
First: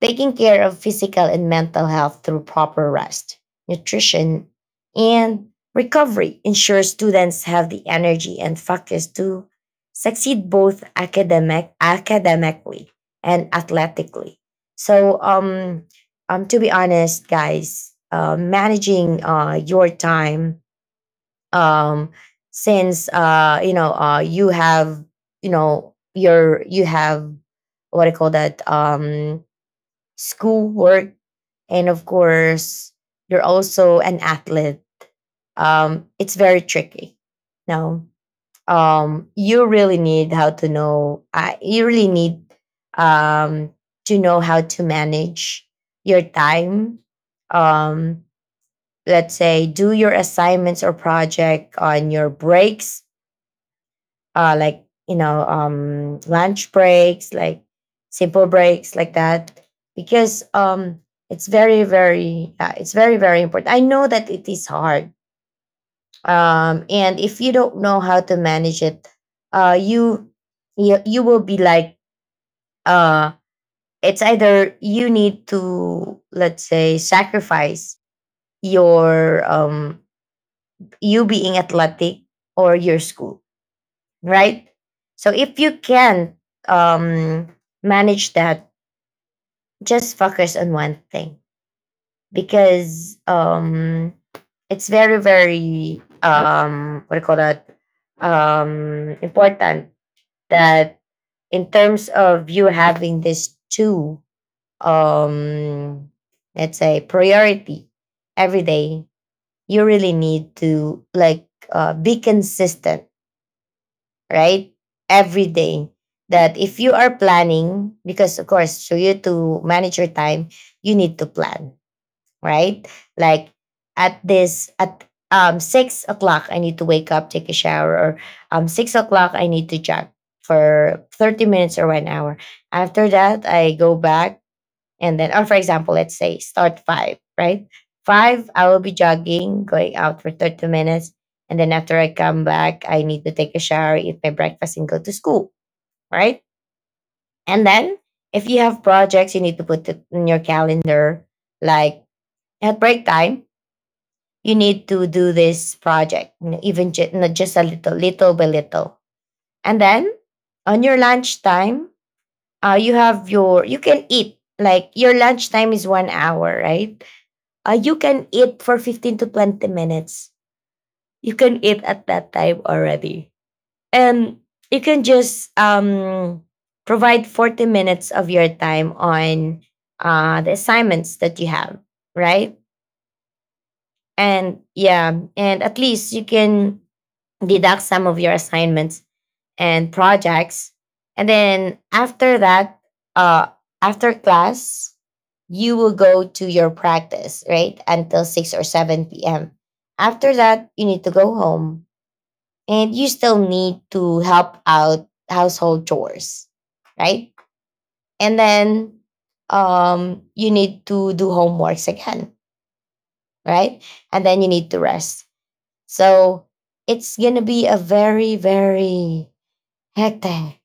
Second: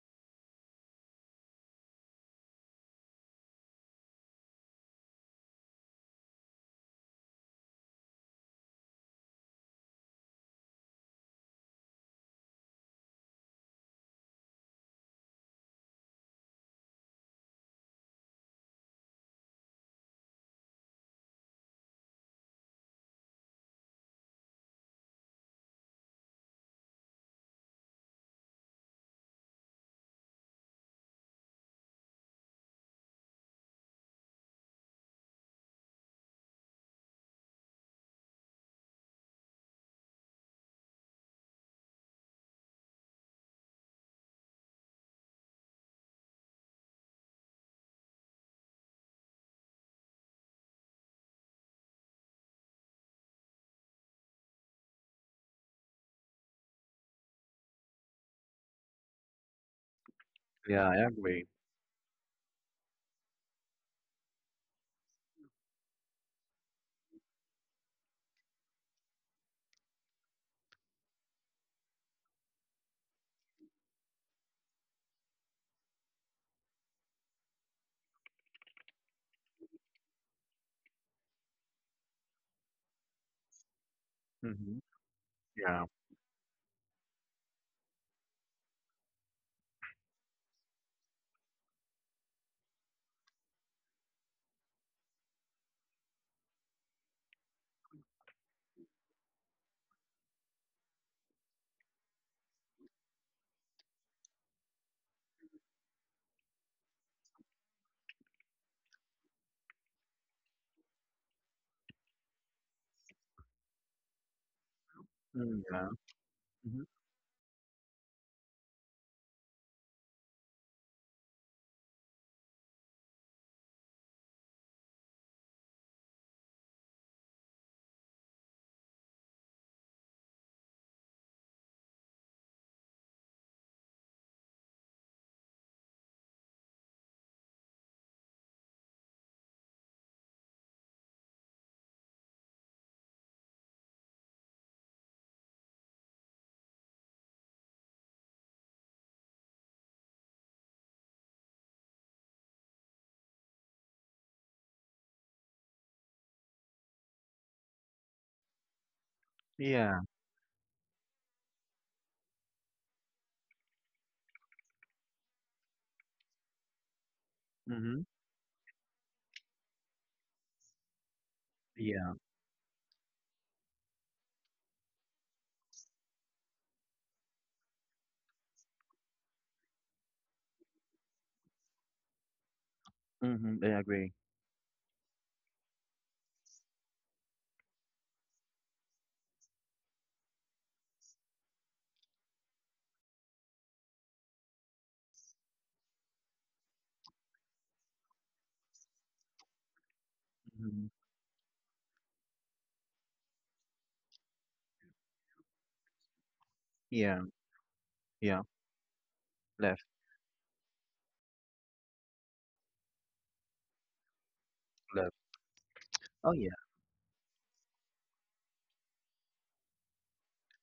[SPEAKER 1] taking care of physical and mental health through proper rest, nutrition, and recovery ensures students have the energy and focus to succeed both academically and athletically. So, um, to be honest, guys, managing your time um, since you know you have you have what I call that school work, and of course you're also an athlete. It's very tricky, no? You really need how to know you really need um to know how to manage your time. um let's say, do your assignments or project on your breaks, like you know, lunch breaks, like simple breaks like that, because
[SPEAKER 2] Yeah, I agree.
[SPEAKER 1] it's very very important. I know that it is hard, and if you don't know how to manage it, uh, you you will be like, uh, it's either you need to, let's say, sacrifice your um, you being athletic, or your school, right?
[SPEAKER 2] Hmm.
[SPEAKER 1] So if you
[SPEAKER 2] Yeah.
[SPEAKER 1] can um, manage that, just focus on one thing, because it's very, very, what do you call that? Important that, in terms of you having these two, um, let's say, priority every day, you really need to like be consistent, right? Every
[SPEAKER 2] Mm,
[SPEAKER 1] day.
[SPEAKER 2] yeah.
[SPEAKER 1] That if
[SPEAKER 2] Mhm.
[SPEAKER 1] you are planning, because of course, for you to manage your time, you need to plan, right? Like at this, at 6 o'clock, I need to wake up, take a shower, or 6 o'clock, I need to jog for 30 minutes or 1 hour. After that, I go back and then, or for example, let's say start five, right? Five, I will be jogging, going out for 30 minutes. And then after I come back, I need to take a shower, eat my breakfast, and go to school, right? And then if you have projects, you need to put it in your calendar. Like at break time, you need to do this project, you know, not just a little, little by little. And
[SPEAKER 2] Yeah.
[SPEAKER 1] then on your lunchtime, you have you can eat. Like your lunchtime is 1 hour, right? You
[SPEAKER 2] Mhm.
[SPEAKER 1] can eat for 15 to 20 minutes. You can eat at
[SPEAKER 2] Yeah.
[SPEAKER 1] that time already. And you can just provide 40 minutes of your time on the assignments that you have, right?
[SPEAKER 2] Mhm. I agree.
[SPEAKER 1] And yeah, and at least you can deduct some of your assignments and projects. And then after that, uh, after class, you will go to your practice, right? Until 6 or 7 p.m. After that, you
[SPEAKER 2] Mhm.
[SPEAKER 1] need to go home and you still need to help out household chores,
[SPEAKER 2] Yeah.
[SPEAKER 1] right? And
[SPEAKER 2] Yeah.
[SPEAKER 1] then
[SPEAKER 2] Left.
[SPEAKER 1] you need to do homeworks again, right? And then you need to
[SPEAKER 2] Left.
[SPEAKER 1] rest.
[SPEAKER 2] Oh
[SPEAKER 1] So
[SPEAKER 2] yeah.
[SPEAKER 1] it's going to be a very, very hectic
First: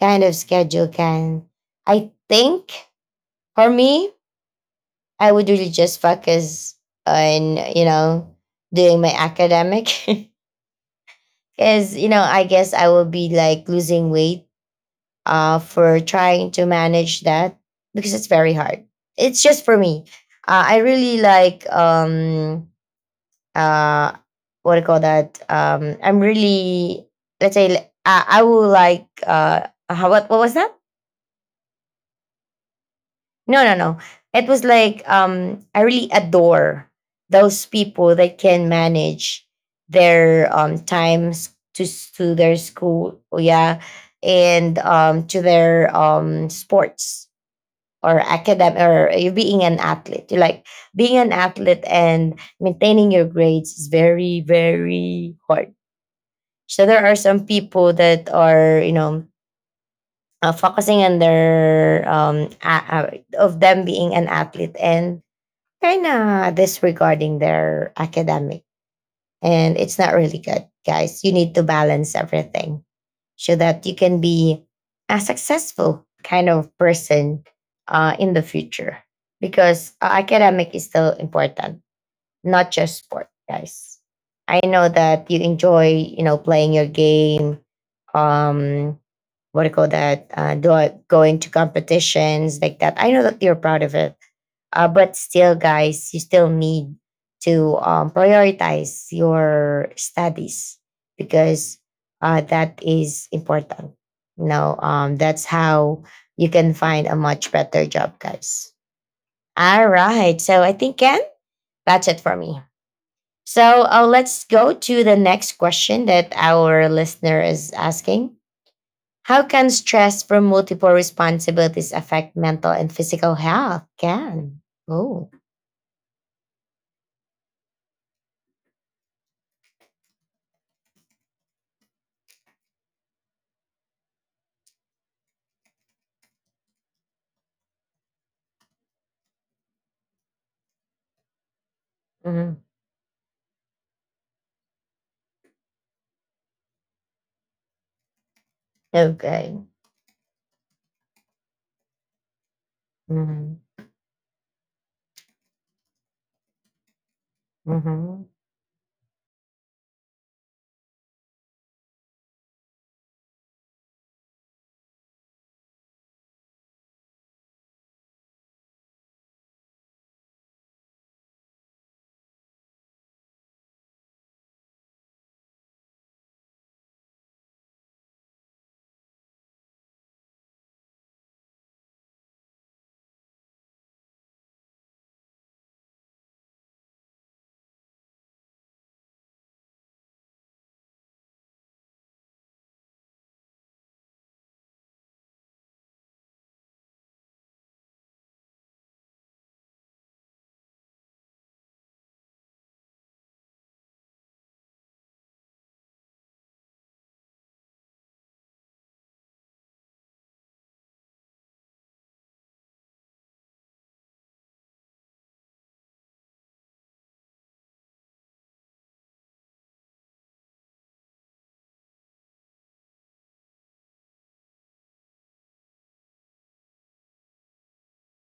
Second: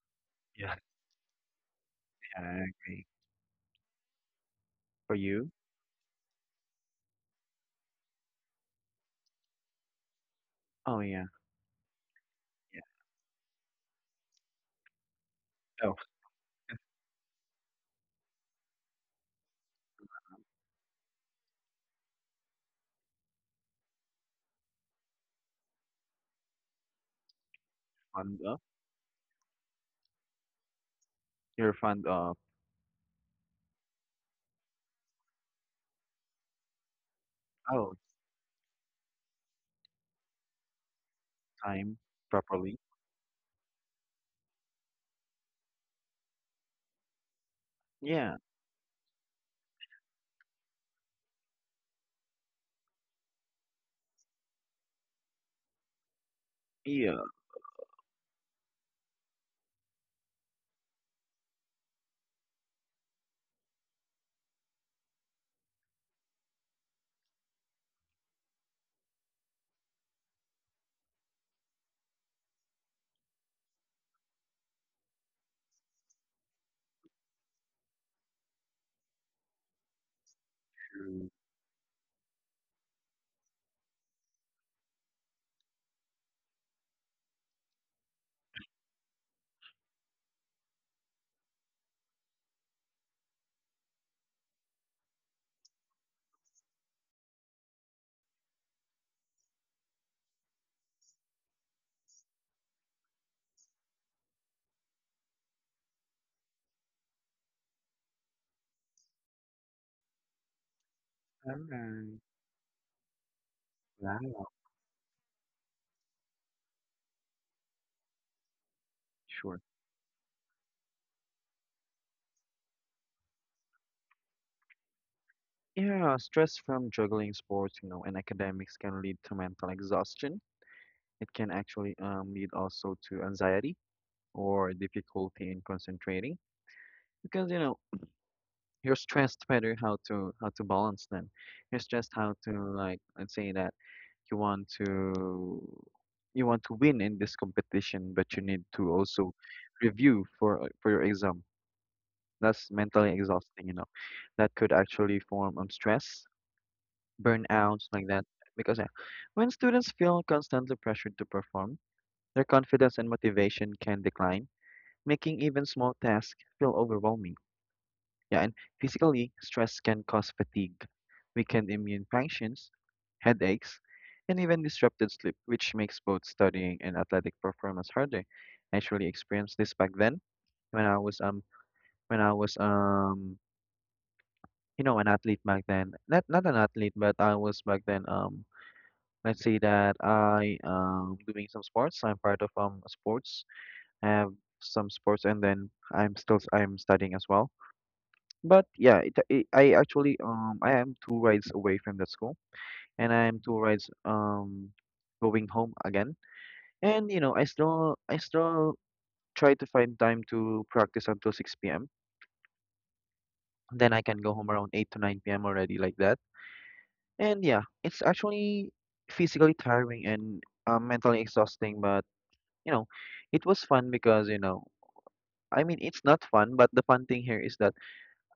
[SPEAKER 1] kind of
[SPEAKER 2] Yeah.
[SPEAKER 1] schedule can. I
[SPEAKER 2] Yeah, I
[SPEAKER 1] think
[SPEAKER 2] agree.
[SPEAKER 1] for me,
[SPEAKER 2] For
[SPEAKER 1] I would
[SPEAKER 2] you?
[SPEAKER 1] really just focus on, you know, doing my academic.
[SPEAKER 2] Oh yeah.
[SPEAKER 1] Because, you know, I guess
[SPEAKER 2] Yeah.
[SPEAKER 1] I will be like losing weight
[SPEAKER 2] Oh,
[SPEAKER 1] for trying to manage that because it's very hard. It's just for me. I really like, uh, what do you call that? I'm really, let's say, like,
[SPEAKER 2] fund
[SPEAKER 1] I
[SPEAKER 2] up.
[SPEAKER 1] will like, what was that?
[SPEAKER 2] You're fund up.
[SPEAKER 1] No, no, no. It was like, I really adore those
[SPEAKER 2] Oh,
[SPEAKER 1] people that can manage their times
[SPEAKER 2] time
[SPEAKER 1] to their
[SPEAKER 2] properly.
[SPEAKER 1] school, yeah, and to their sports or
[SPEAKER 2] Yeah.
[SPEAKER 1] academic, or you being an athlete. You like being an athlete and maintaining your grades is very very hard. So there are
[SPEAKER 2] Yeah.
[SPEAKER 1] some people that are, you know, focusing on their of them being an athlete and kind of disregarding their academic, and it's not really good, guys. You need to balance everything so that you can be a successful kind of person in the future, because academic is still
[SPEAKER 2] True.
[SPEAKER 1] important, not just sport, guys. I know that you enjoy, you know, playing your game. um what do you call that, going to competitions like that? I know that you're proud of it, but still, guys, you still need to prioritize your studies, because that is important. You know, that's how you can find a much better job, guys. All right. So I think, Ken, that's it
[SPEAKER 2] Alright.
[SPEAKER 1] for me. So let's
[SPEAKER 2] Wow.
[SPEAKER 1] go to the next question that our listener is asking. How
[SPEAKER 2] Sure.
[SPEAKER 1] can stress from multiple responsibilities affect mental and physical health? Ken, Oh.
[SPEAKER 2] Yeah. Stress from juggling sports, you know, and academics can lead to mental exhaustion. It can actually lead also to anxiety or difficulty in concentrating, because, you know, here's just better how to balance them. Here's just how to,
[SPEAKER 1] Mm-hmm.
[SPEAKER 2] like, let's say that you want to, you want to win in this competition, but you need to also
[SPEAKER 1] Okay.
[SPEAKER 2] review for your exam. That's mentally exhausting, you
[SPEAKER 1] Mm-hmm.
[SPEAKER 2] know. That could actually form stress, burnouts like
[SPEAKER 1] Mm-hmm.
[SPEAKER 2] that. Because when students feel constantly pressured to perform, their confidence and motivation can decline, making even small tasks feel overwhelming. Yeah, and physically, stress can cause fatigue, weakened immune functions, headaches, and even disrupted sleep, which makes both studying and athletic performance harder. I actually experienced this back then when I was um when I was you know, an athlete back then. Not an athlete, but I was back then let's say that I doing some sports. I'm part of sports. I have some sports, and then I'm still I'm studying as well. But yeah, I actually I am two rides away from that school, and I am two rides going home again. And you know, I still try to find time to practice until 6 p.m. Then I can go home around 8 to 9 p.m. already like that. And yeah, it's actually physically tiring and mentally exhausting. But you know, it was fun, because, you know, I mean, it's not fun, but the fun thing here is that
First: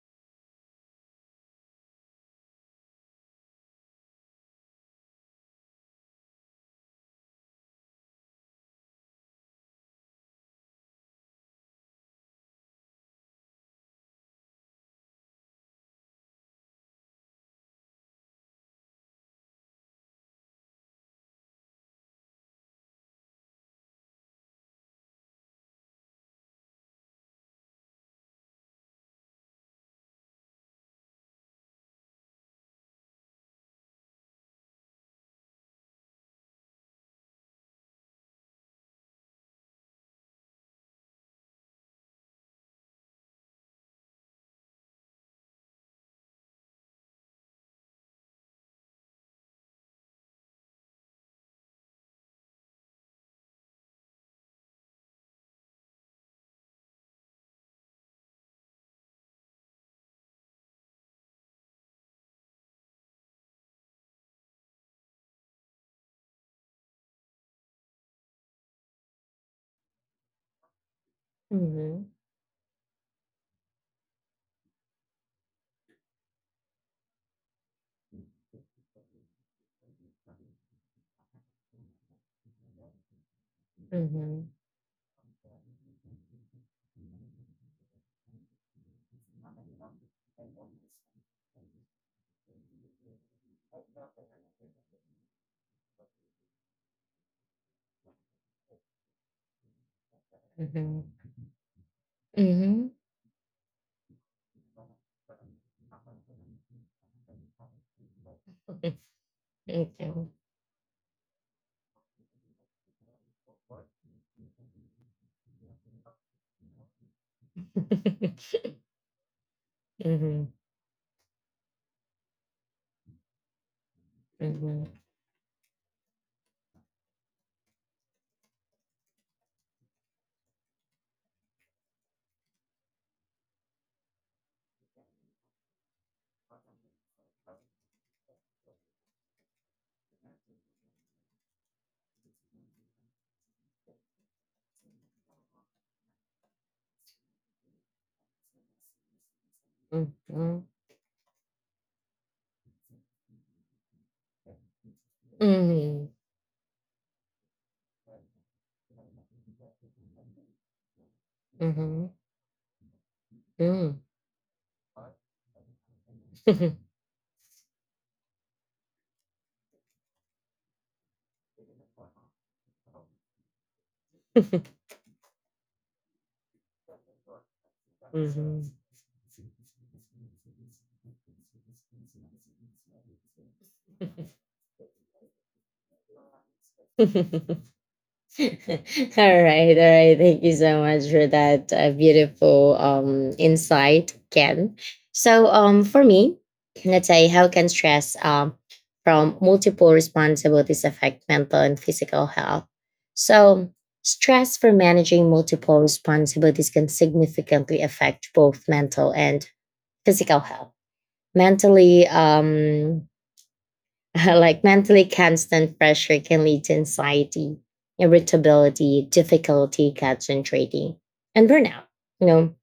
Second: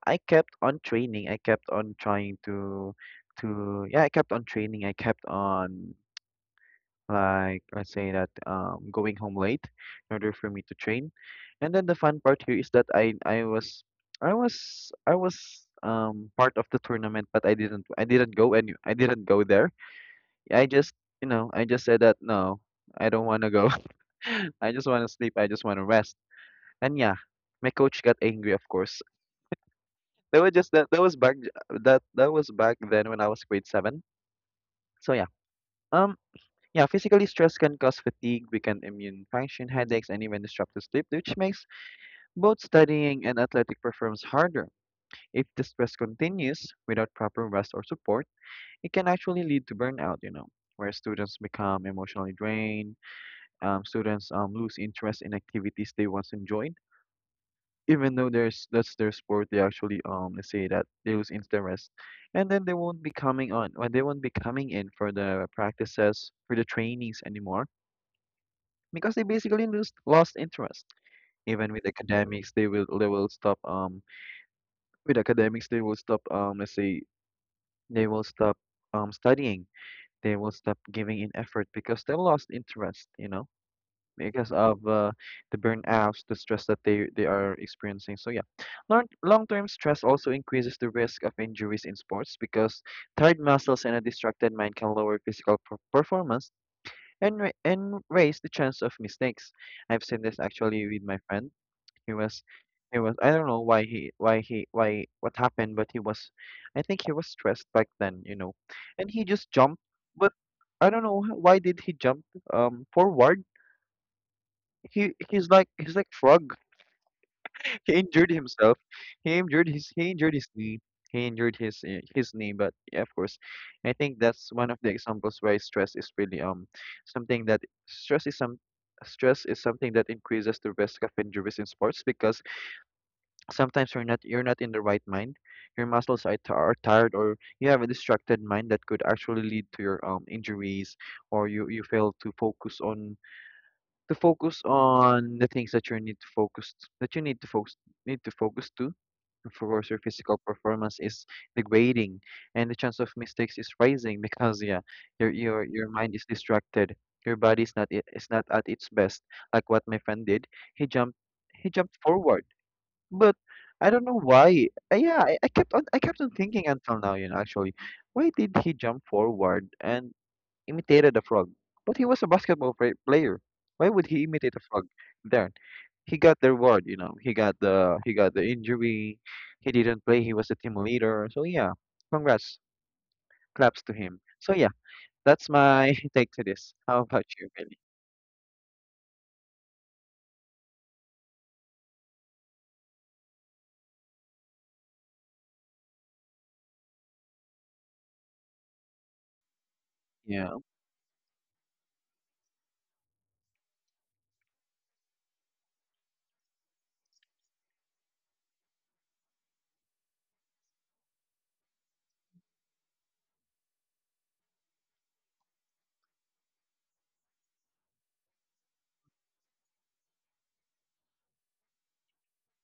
[SPEAKER 2] I kept on training. I kept on trying to yeah, I kept on training. I kept on, like, let's say that going home late in order for me to train. And then the fun part here is that I was I was part of the tournament, but I didn't go there. I just, you know, I just said that no, I don't wanna go. I just wanna sleep, I just wanna rest. And yeah, my coach got angry of course. That was just that that was back that that was back then when I was grade seven. So yeah. Um yeah, physically stress can cause fatigue, weaken immune function, headaches, and even disrupted sleep, which makes both studying and athletic performance harder. If the stress continues without proper rest or support, it can actually lead to burnout, where students become emotionally drained, students lose interest in activities they once enjoyed, even though there's that's their sport, they actually let's say that they lose interest, and then they won't be coming on, or they won't be coming in for the practices, for the trainings anymore, because they basically lose lost interest. Even with
[SPEAKER 1] Mhm.
[SPEAKER 2] academics, they will stop with academics they will stop let's say they will stop studying, they will stop giving in effort because they lost interest. Because
[SPEAKER 1] Mhm.
[SPEAKER 2] of the burnouts, the stress that they are experiencing. So yeah, long term stress also increases the risk of injuries in sports because tired muscles and a distracted mind can lower performance and raise the chance of mistakes. I've seen this actually with
[SPEAKER 1] Mhm.
[SPEAKER 2] my friend. He was
[SPEAKER 1] Mhm.
[SPEAKER 2] he was I don't know why he why he why what happened, but he was I think he was stressed back then,
[SPEAKER 1] Okay.
[SPEAKER 2] and he just jumped, but I don't know why did he jump forward he's like he's like frog. He injured himself. He injured his
[SPEAKER 1] Mhm.
[SPEAKER 2] knee. He injured his knee. But yeah, of course, I think that's one of
[SPEAKER 1] Mhm.
[SPEAKER 2] the examples why stress is really something that stress is some stress is something that increases the risk of injuries in sports because sometimes you're not in the right mind. Your muscles are, are tired, or you have a distracted mind that could actually lead to your injuries or you fail to focus on the things that you need to focus that you need to focus to. Of course, your physical
[SPEAKER 1] Mhm.
[SPEAKER 2] performance is degrading, and the chance of mistakes is rising because yeah, your
[SPEAKER 1] Mhm.
[SPEAKER 2] mind is distracted. Your body is not I- is not at its best. Like what my friend did, he jumped he jumped
[SPEAKER 1] Mhm.
[SPEAKER 2] forward, but I
[SPEAKER 1] Mhm.
[SPEAKER 2] don't know why. Yeah, I kept on thinking until now. Why did he jump forward? And imitated a frog. But he was a player. Why would he imitate a frog? Then he got the reward. He got the injury. He didn't play. He was the team leader. So yeah, congrats, claps to him. So yeah,
[SPEAKER 1] Mhm.
[SPEAKER 2] that's my take to this. How
[SPEAKER 1] All
[SPEAKER 2] about
[SPEAKER 1] right,
[SPEAKER 2] you, Billy?
[SPEAKER 1] all right. Thank you so much for that beautiful insight, Ken. So for me, let's say, how can stress from multiple
[SPEAKER 2] Yeah.
[SPEAKER 1] responsibilities affect mental and physical health? So stress for managing multiple responsibilities can significantly affect both mental and physical health. Mentally, like, mentally, constant pressure can lead to anxiety, irritability, difficulty concentrating, and burnout. You know,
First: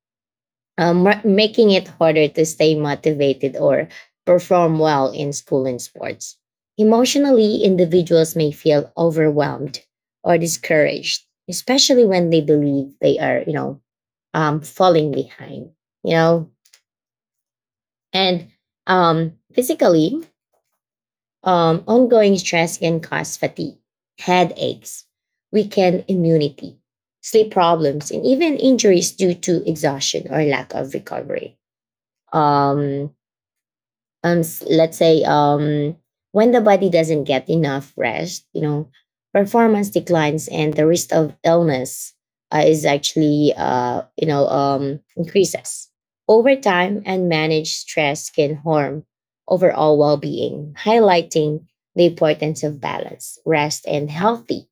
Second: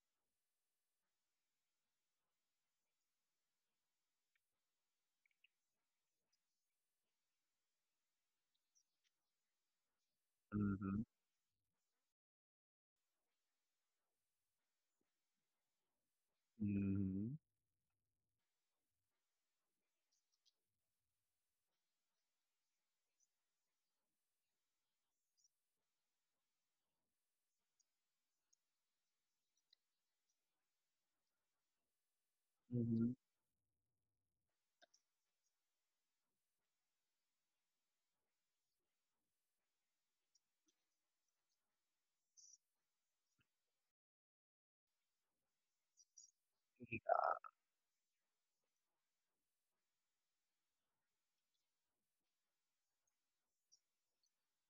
[SPEAKER 1] making it harder to stay motivated or perform well in school and sports. Emotionally, individuals may feel overwhelmed or
[SPEAKER 2] Mhm.
[SPEAKER 1] discouraged, especially when they believe they are, you know, falling behind. You know,
[SPEAKER 2] Mhm.
[SPEAKER 1] and physically, ongoing stress can cause fatigue, headaches, weakened immunity, sleep problems, and even injuries due to exhaustion or lack of recovery. Um,
[SPEAKER 2] Mhm.
[SPEAKER 1] let's say, when the body doesn't get enough rest, you know, performance declines and the risk of illness is actually you know increases over time, and managed stress can harm overall well-being, highlighting the importance of balance, rest, and healthy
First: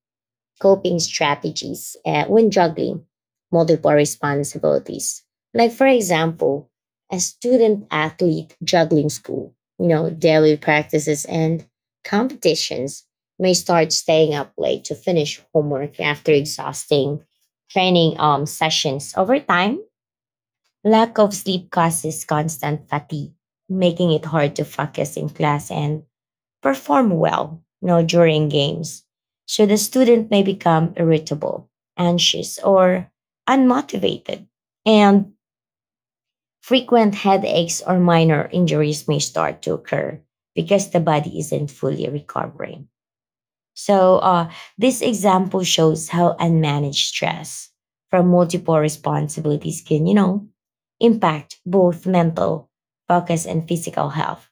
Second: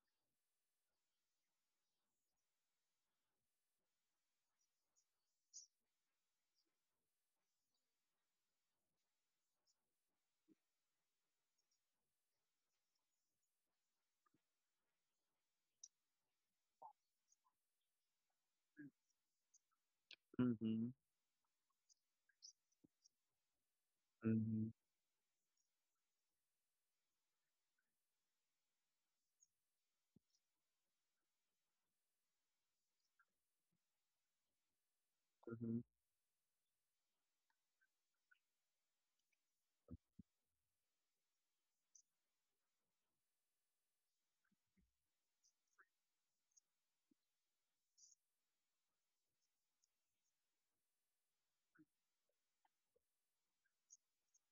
[SPEAKER 1] coping strategies when juggling multiple responsibilities. Like, for example, a student athlete juggling school, you know, daily practices and competitions may start staying up late to finish homework after exhausting training sessions. Over time,
[SPEAKER 2] Mhm.
[SPEAKER 1] lack of sleep causes constant fatigue, making it hard to
[SPEAKER 2] Mhm.
[SPEAKER 1] focus in class and perform well, you know, during games. So the student may become irritable, anxious, or unmotivated, and
[SPEAKER 2] Mhm.
[SPEAKER 1] frequent headaches or minor injuries may start to occur because the body isn't fully recovering. So, this example shows how unmanaged stress from multiple responsibilities can, you know, impact both mental focus and physical health,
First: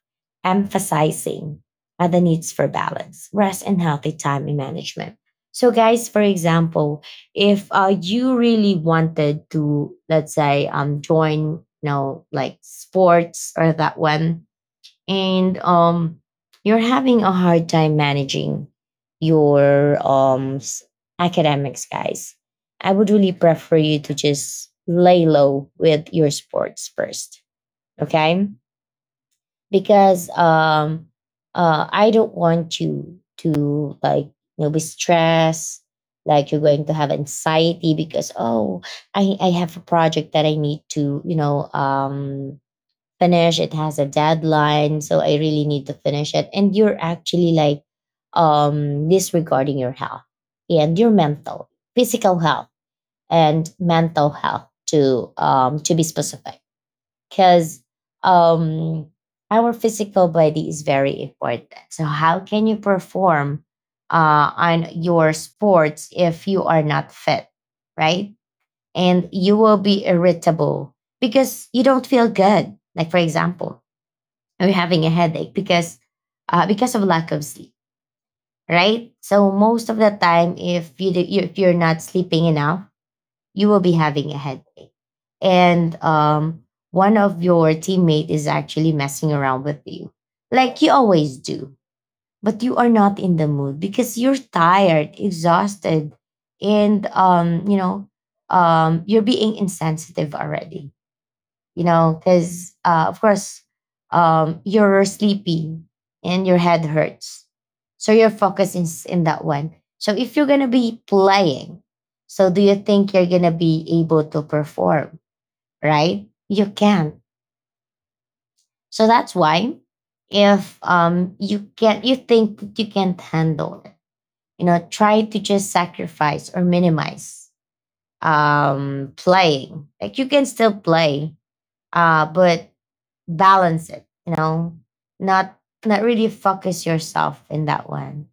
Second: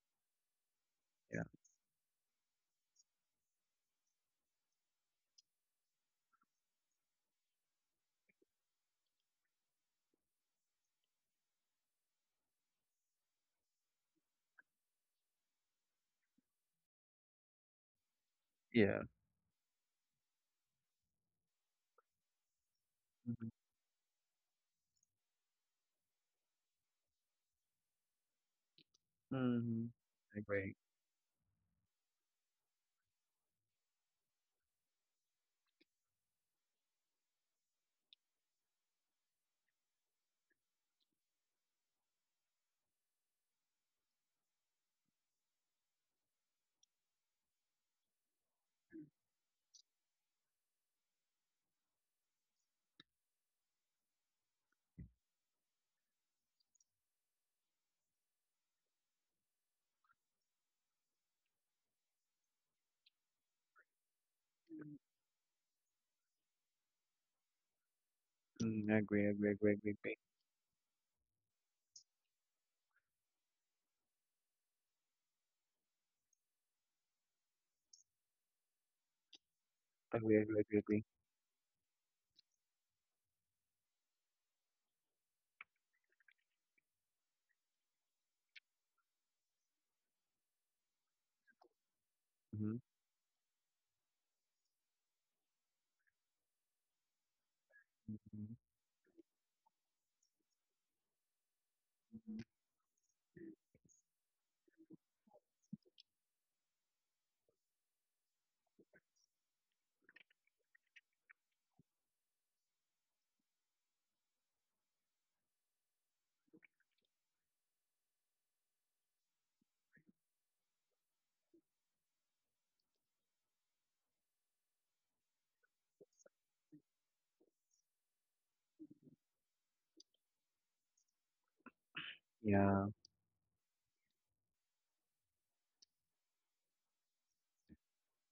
[SPEAKER 2] Yeah.
[SPEAKER 1] emphasizing the needs for balance, rest, and healthy time management. So, guys, for example, if you really wanted to, let's say, join, you know, like sports or that one, and you're having a hard time managing
[SPEAKER 2] Yeah.
[SPEAKER 1] your academics, guys, I would really
[SPEAKER 2] Mhm.
[SPEAKER 1] prefer you to just lay low with your sports first, okay?
[SPEAKER 2] Mhm.
[SPEAKER 1] Because
[SPEAKER 2] Agree.
[SPEAKER 1] I don't want you to, like, you know, be stressed. Like, you're going to have anxiety because, oh, I have a project that I need to, you know, finish. It has a deadline, so I really need to finish it. And you're actually like disregarding your health and your mental, physical health and mental health, to be specific. Because um our physical body is very important. So how can you perform on your sports if you are not fit, right?
[SPEAKER 2] Mm, agree.
[SPEAKER 1] And
[SPEAKER 2] Agree.
[SPEAKER 1] you
[SPEAKER 2] Agree.
[SPEAKER 1] will
[SPEAKER 2] Agree.
[SPEAKER 1] be
[SPEAKER 2] Agree.
[SPEAKER 1] irritable because you don't feel good. Like for example, or having a headache because of lack of sleep, right? So most of the
[SPEAKER 2] Agree.
[SPEAKER 1] time,
[SPEAKER 2] Agree.
[SPEAKER 1] if
[SPEAKER 2] Agree.
[SPEAKER 1] you do, if you're not sleeping enough, you will be having a headache. And one of your teammate is actually messing around with you, like you always do, but you
[SPEAKER 2] Mhm.
[SPEAKER 1] are not in the mood because you're tired, exhausted, and you know,
[SPEAKER 2] Mhm.
[SPEAKER 1] you're being insensitive already, you know, because of course, you're sleepy and your head hurts. So your focus is in that one. So if you're going to be playing, so do you think you're going to be able to perform, right? You can't. So that's why if you can't, you think that you can't handle it, you know, try to just sacrifice or minimize playing. Like you can still play, but
[SPEAKER 2] Yeah.
[SPEAKER 1] balance it, you know, not not really focus yourself in that one,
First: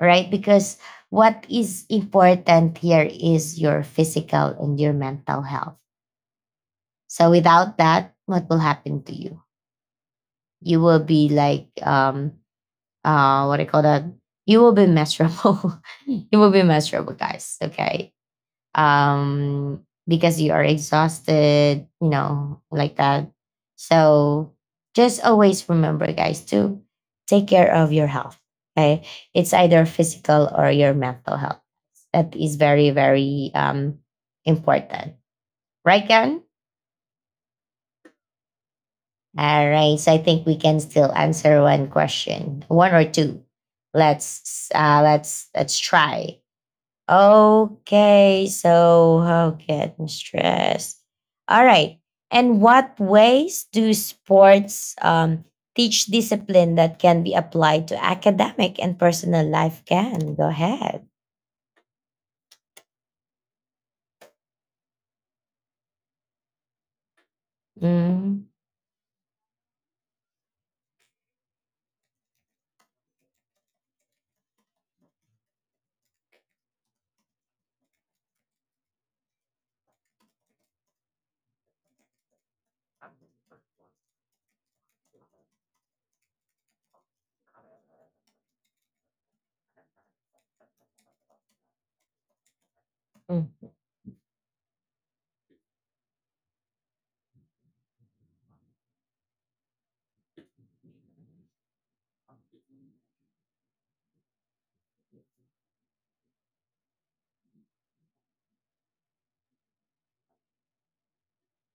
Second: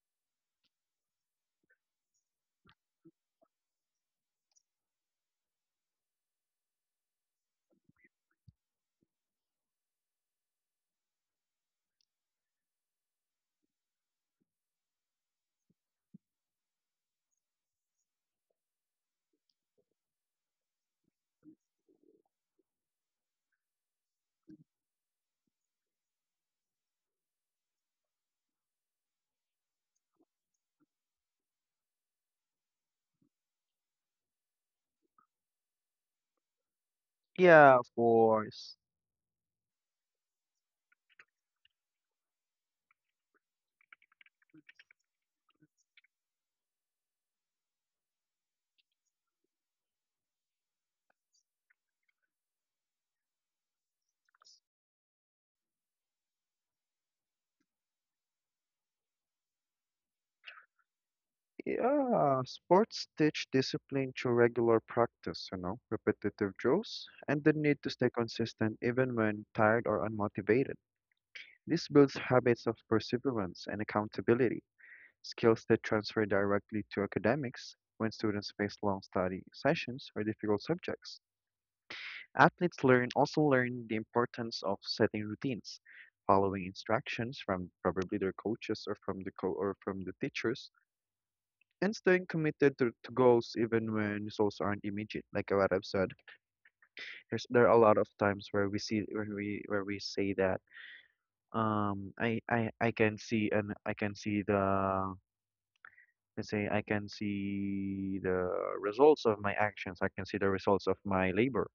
[SPEAKER 1] right? Because what is important here is your physical and your mental health. So without that, what will happen to you? You will be like what do you call that, you will be miserable you will be miserable, guys, okay. Because you are exhausted, like that. So just always remember, guys, to take care of your health. Okay. It's either physical or your mental health. That is very, very important. Right, Karen?
[SPEAKER 2] Yeah, of course.
[SPEAKER 1] All right. So I think we can still answer one question, one or two. Let's let's try. Okay, so how getting stressed? All right. And what ways do sports teach discipline that can be applied to academic and personal life? Can go ahead.
[SPEAKER 2] Yeah, sports teach discipline through regular practice, repetitive drills, and the need to stay
[SPEAKER 1] Mm-hmm.
[SPEAKER 2] consistent even when tired or unmotivated. This builds habits of perseverance and accountability, skills that transfer directly to academics when students face long study sessions or difficult subjects. Athletes learn also learn the importance of setting routines, following instructions from probably their coaches or from the teachers, and staying committed to goals even when results aren't immediate, like what I've said. There's there are a lot of times where we see where we say that I can see, and I can see the let's say I can see the results of my actions, I can see the results of my labor,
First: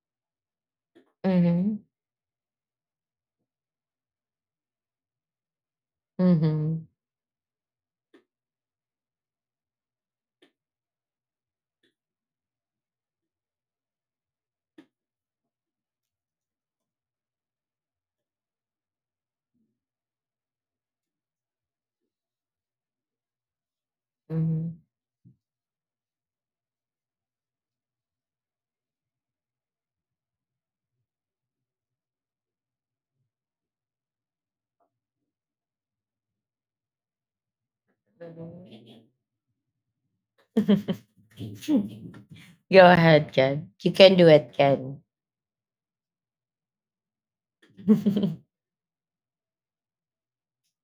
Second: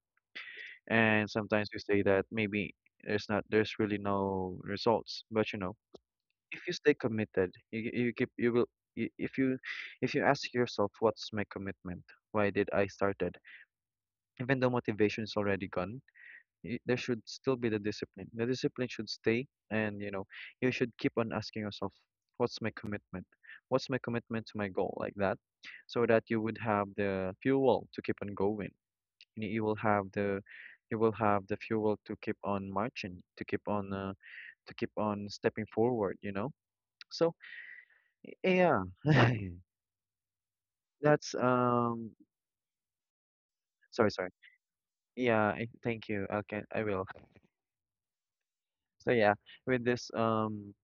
[SPEAKER 2] and sometimes
[SPEAKER 1] Mm-hmm.
[SPEAKER 2] we say that maybe there's really no results. But you know, if you
[SPEAKER 1] Mm-hmm.
[SPEAKER 2] stay committed, you keep you will you- if you- if you ask yourself, what's my commitment? Why did I started? Even though motivation is already gone, there should still be the discipline. The discipline should stay, and you know, you should keep on asking yourself, what's my commitment? What's my commitment to my
[SPEAKER 1] Mm-hmm.
[SPEAKER 2] goal, like that? So that you would have the fuel to keep on going. You you will have the you will have the fuel to keep on marching, to keep on stepping forward, you know? So, yeah. That's
[SPEAKER 1] Go ahead, Ken. You
[SPEAKER 2] sorry,
[SPEAKER 1] can do
[SPEAKER 2] sorry.
[SPEAKER 1] it, Ken.
[SPEAKER 2] Yeah, thank you. Okay, I will. So yeah, with this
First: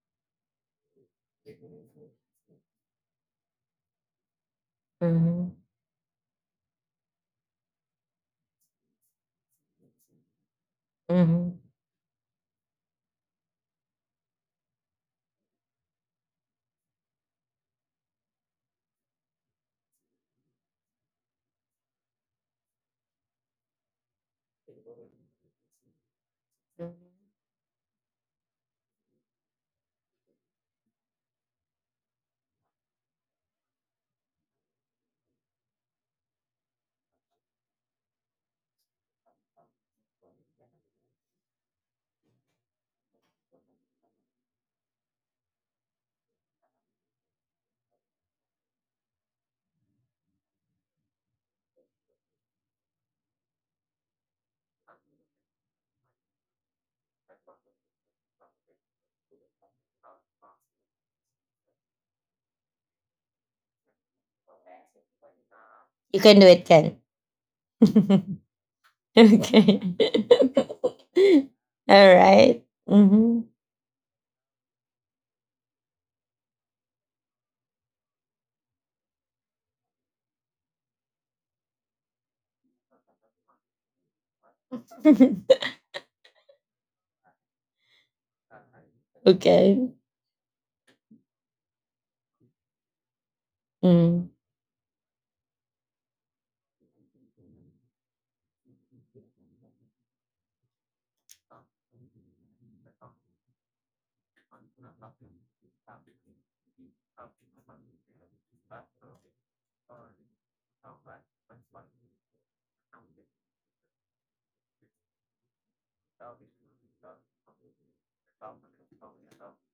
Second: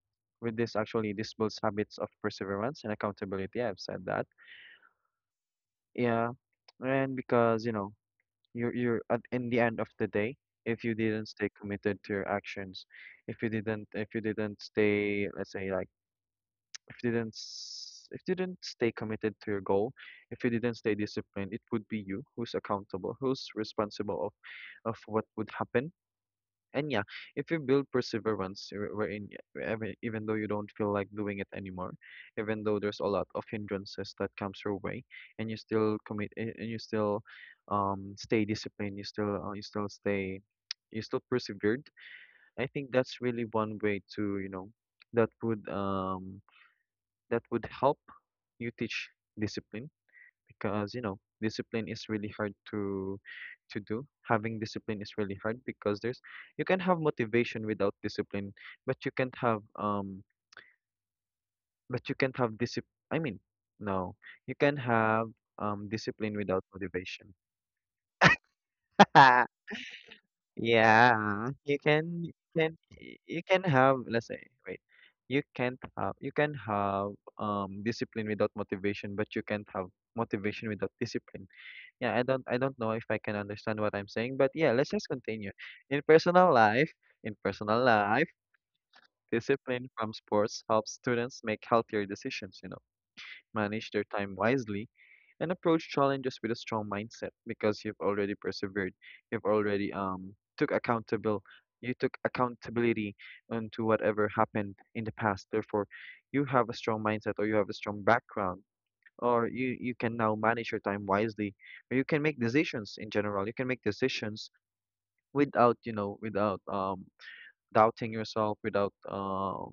[SPEAKER 2] with this, actually this builds habits of perseverance and accountability. I've said that.
[SPEAKER 1] Mm-hmm.
[SPEAKER 2] Yeah. And because, you know, you're at in the end of the day, if you didn't stay
[SPEAKER 1] Mm-hmm.
[SPEAKER 2] committed to your actions, if you didn't stay, let's say like if you didn't s- if you didn't stay committed to your goal, if you didn't stay disciplined, it would be you who's accountable, who's responsible of what would happen. And yeah, if you build perseverance, even though you don't feel like doing it anymore, even though there's a lot of hindrances that comes your way, and you still commit, and you still stay disciplined, you still stay, you still persevered. I think that's really one way to you know that would um that would help you teach discipline, because you know discipline is really hard to do. Having discipline is really hard because there's you can have motivation without discipline, but you can't have discipline I mean no you can have
[SPEAKER 1] You
[SPEAKER 2] discipline
[SPEAKER 1] can do it,
[SPEAKER 2] without
[SPEAKER 1] Ken.
[SPEAKER 2] motivation.
[SPEAKER 1] Okay.
[SPEAKER 2] Yeah, you
[SPEAKER 1] All
[SPEAKER 2] can,
[SPEAKER 1] right. Mm-hmm.
[SPEAKER 2] you can have let's say wait you can't have you can have discipline without motivation, but you can't have motivation without discipline. Yeah, I don't I don't know if I can understand what I'm saying, but yeah, let's just continue. In personal life, in personal life, discipline
[SPEAKER 1] Okay.
[SPEAKER 2] from sports helps students make healthier decisions, you know, manage their
[SPEAKER 1] Mm.
[SPEAKER 2] time wisely, and approach challenges with a strong mindset, because you've already persevered. You've already took accountable you took accountability onto whatever happened in the past. Therefore, you have a strong mindset, or you have a strong background, or you can now manage your time wisely, or you can make decisions. In general, you can make decisions without you know without doubting yourself, without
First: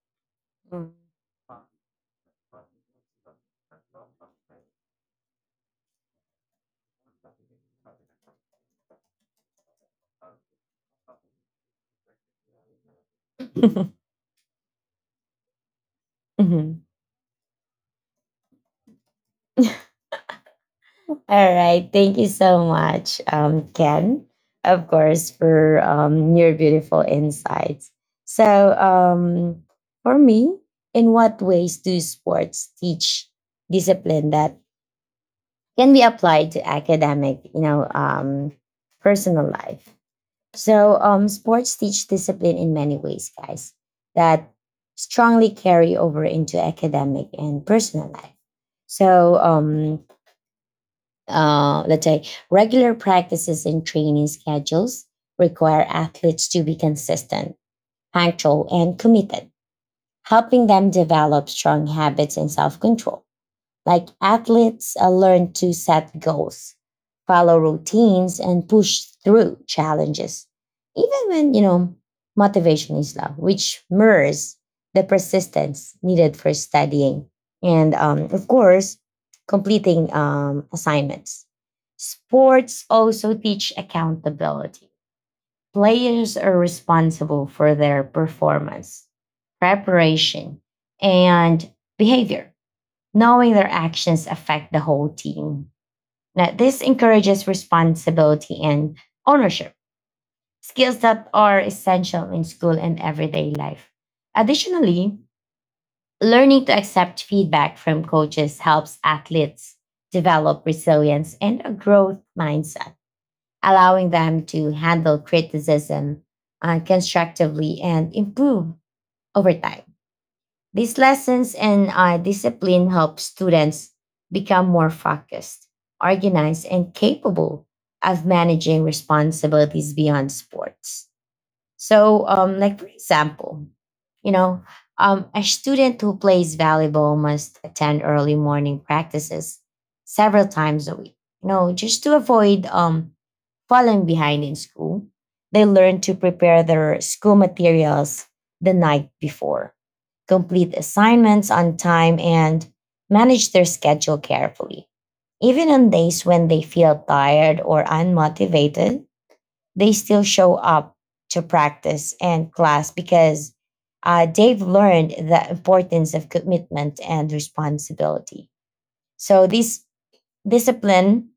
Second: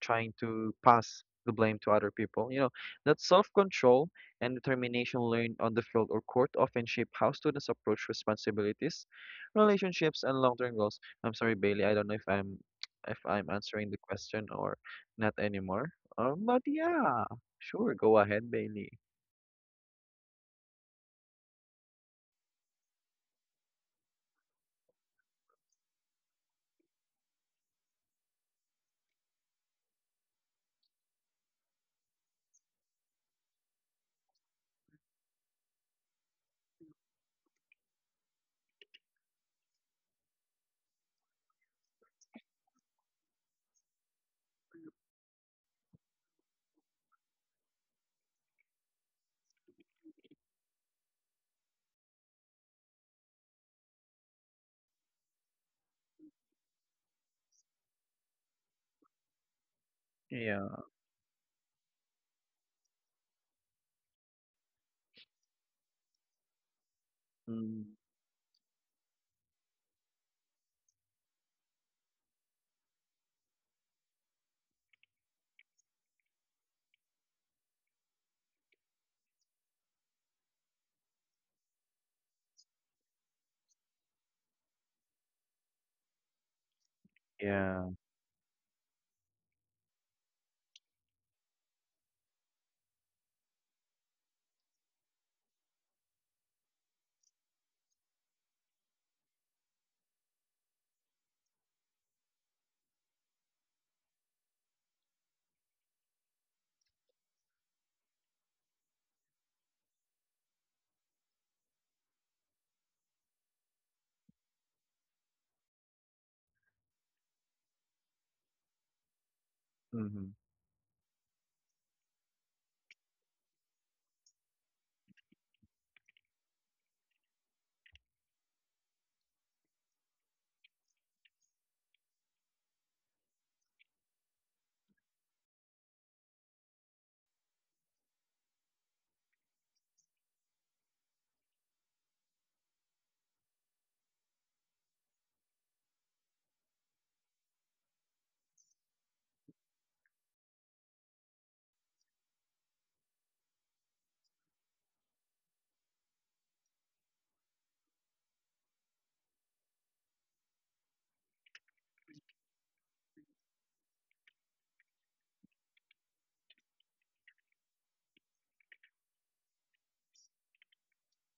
[SPEAKER 2] trying to
[SPEAKER 1] Mm.
[SPEAKER 2] pass the blame to other people, you know, that self-control and determination learned on the field or court often shape how students approach responsibilities, relationships, and long-term goals. I'm sorry, Bailey, I don't know if I'm answering the question or not anymore. But
[SPEAKER 1] Mhm.
[SPEAKER 2] yeah, sure, go ahead, Bailey.
[SPEAKER 1] All right. Thank you so much, Ken, of course, for your beautiful insights. So, for me, in what ways do sports teach discipline that can be applied to academic, personal life? Sports teach discipline in many ways, guys, that strongly carry over into academic and personal life. So let's say regular practices and training schedules require athletes to be consistent, punctual, and committed, helping
[SPEAKER 2] Yeah.
[SPEAKER 1] them develop strong habits and self control. Like athletes learn to set goals, follow
[SPEAKER 2] Mm,
[SPEAKER 1] routines, and push through challenges, even when, you know, motivation is low, which mirrors the persistence needed for studying and, of course, completing assignments. Sports also teach accountability. Players are responsible for
[SPEAKER 2] yeah.
[SPEAKER 1] their performance, preparation, and behavior, knowing their actions affect the whole team. Now, this encourages responsibility and ownership, skills that are essential in school and everyday life. Additionally, learning to accept feedback from coaches helps athletes develop resilience and a growth mindset, allowing them to handle criticism constructively and improve over time.
[SPEAKER 2] Hmm.
[SPEAKER 1] These lessons and discipline help students become more focused, organized, and capable of managing responsibilities beyond sports. So, like for example, you know, a student who plays volleyball must attend early morning practices several times a week. You know, just to avoid falling behind in school, they learn to prepare their school materials the night before, complete assignments on time, and manage their schedule carefully. Even on days when they feel tired or unmotivated, they still show up to practice and class because they've learned the importance of commitment and responsibility. So, this discipline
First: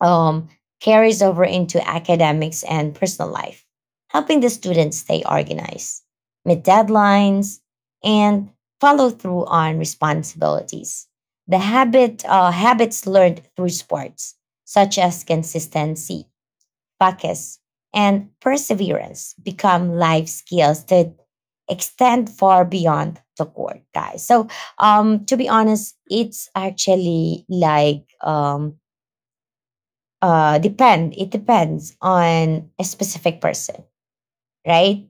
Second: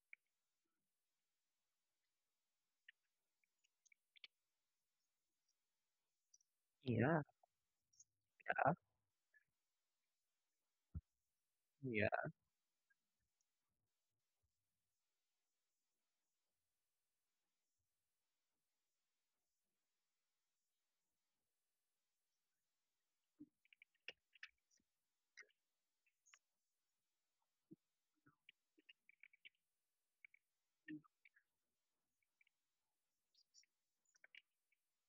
[SPEAKER 1] um, carries over into academics and personal life, helping the students stay organized, meet
[SPEAKER 2] Yeah.
[SPEAKER 1] deadlines, and follow through on responsibilities. The
[SPEAKER 2] Yeah.
[SPEAKER 1] habits learned through sports, such as consistency, focus, and perseverance, become life skills that extend far beyond the court, guys. So, to be honest, it's actually like depend it depends on a specific person, right?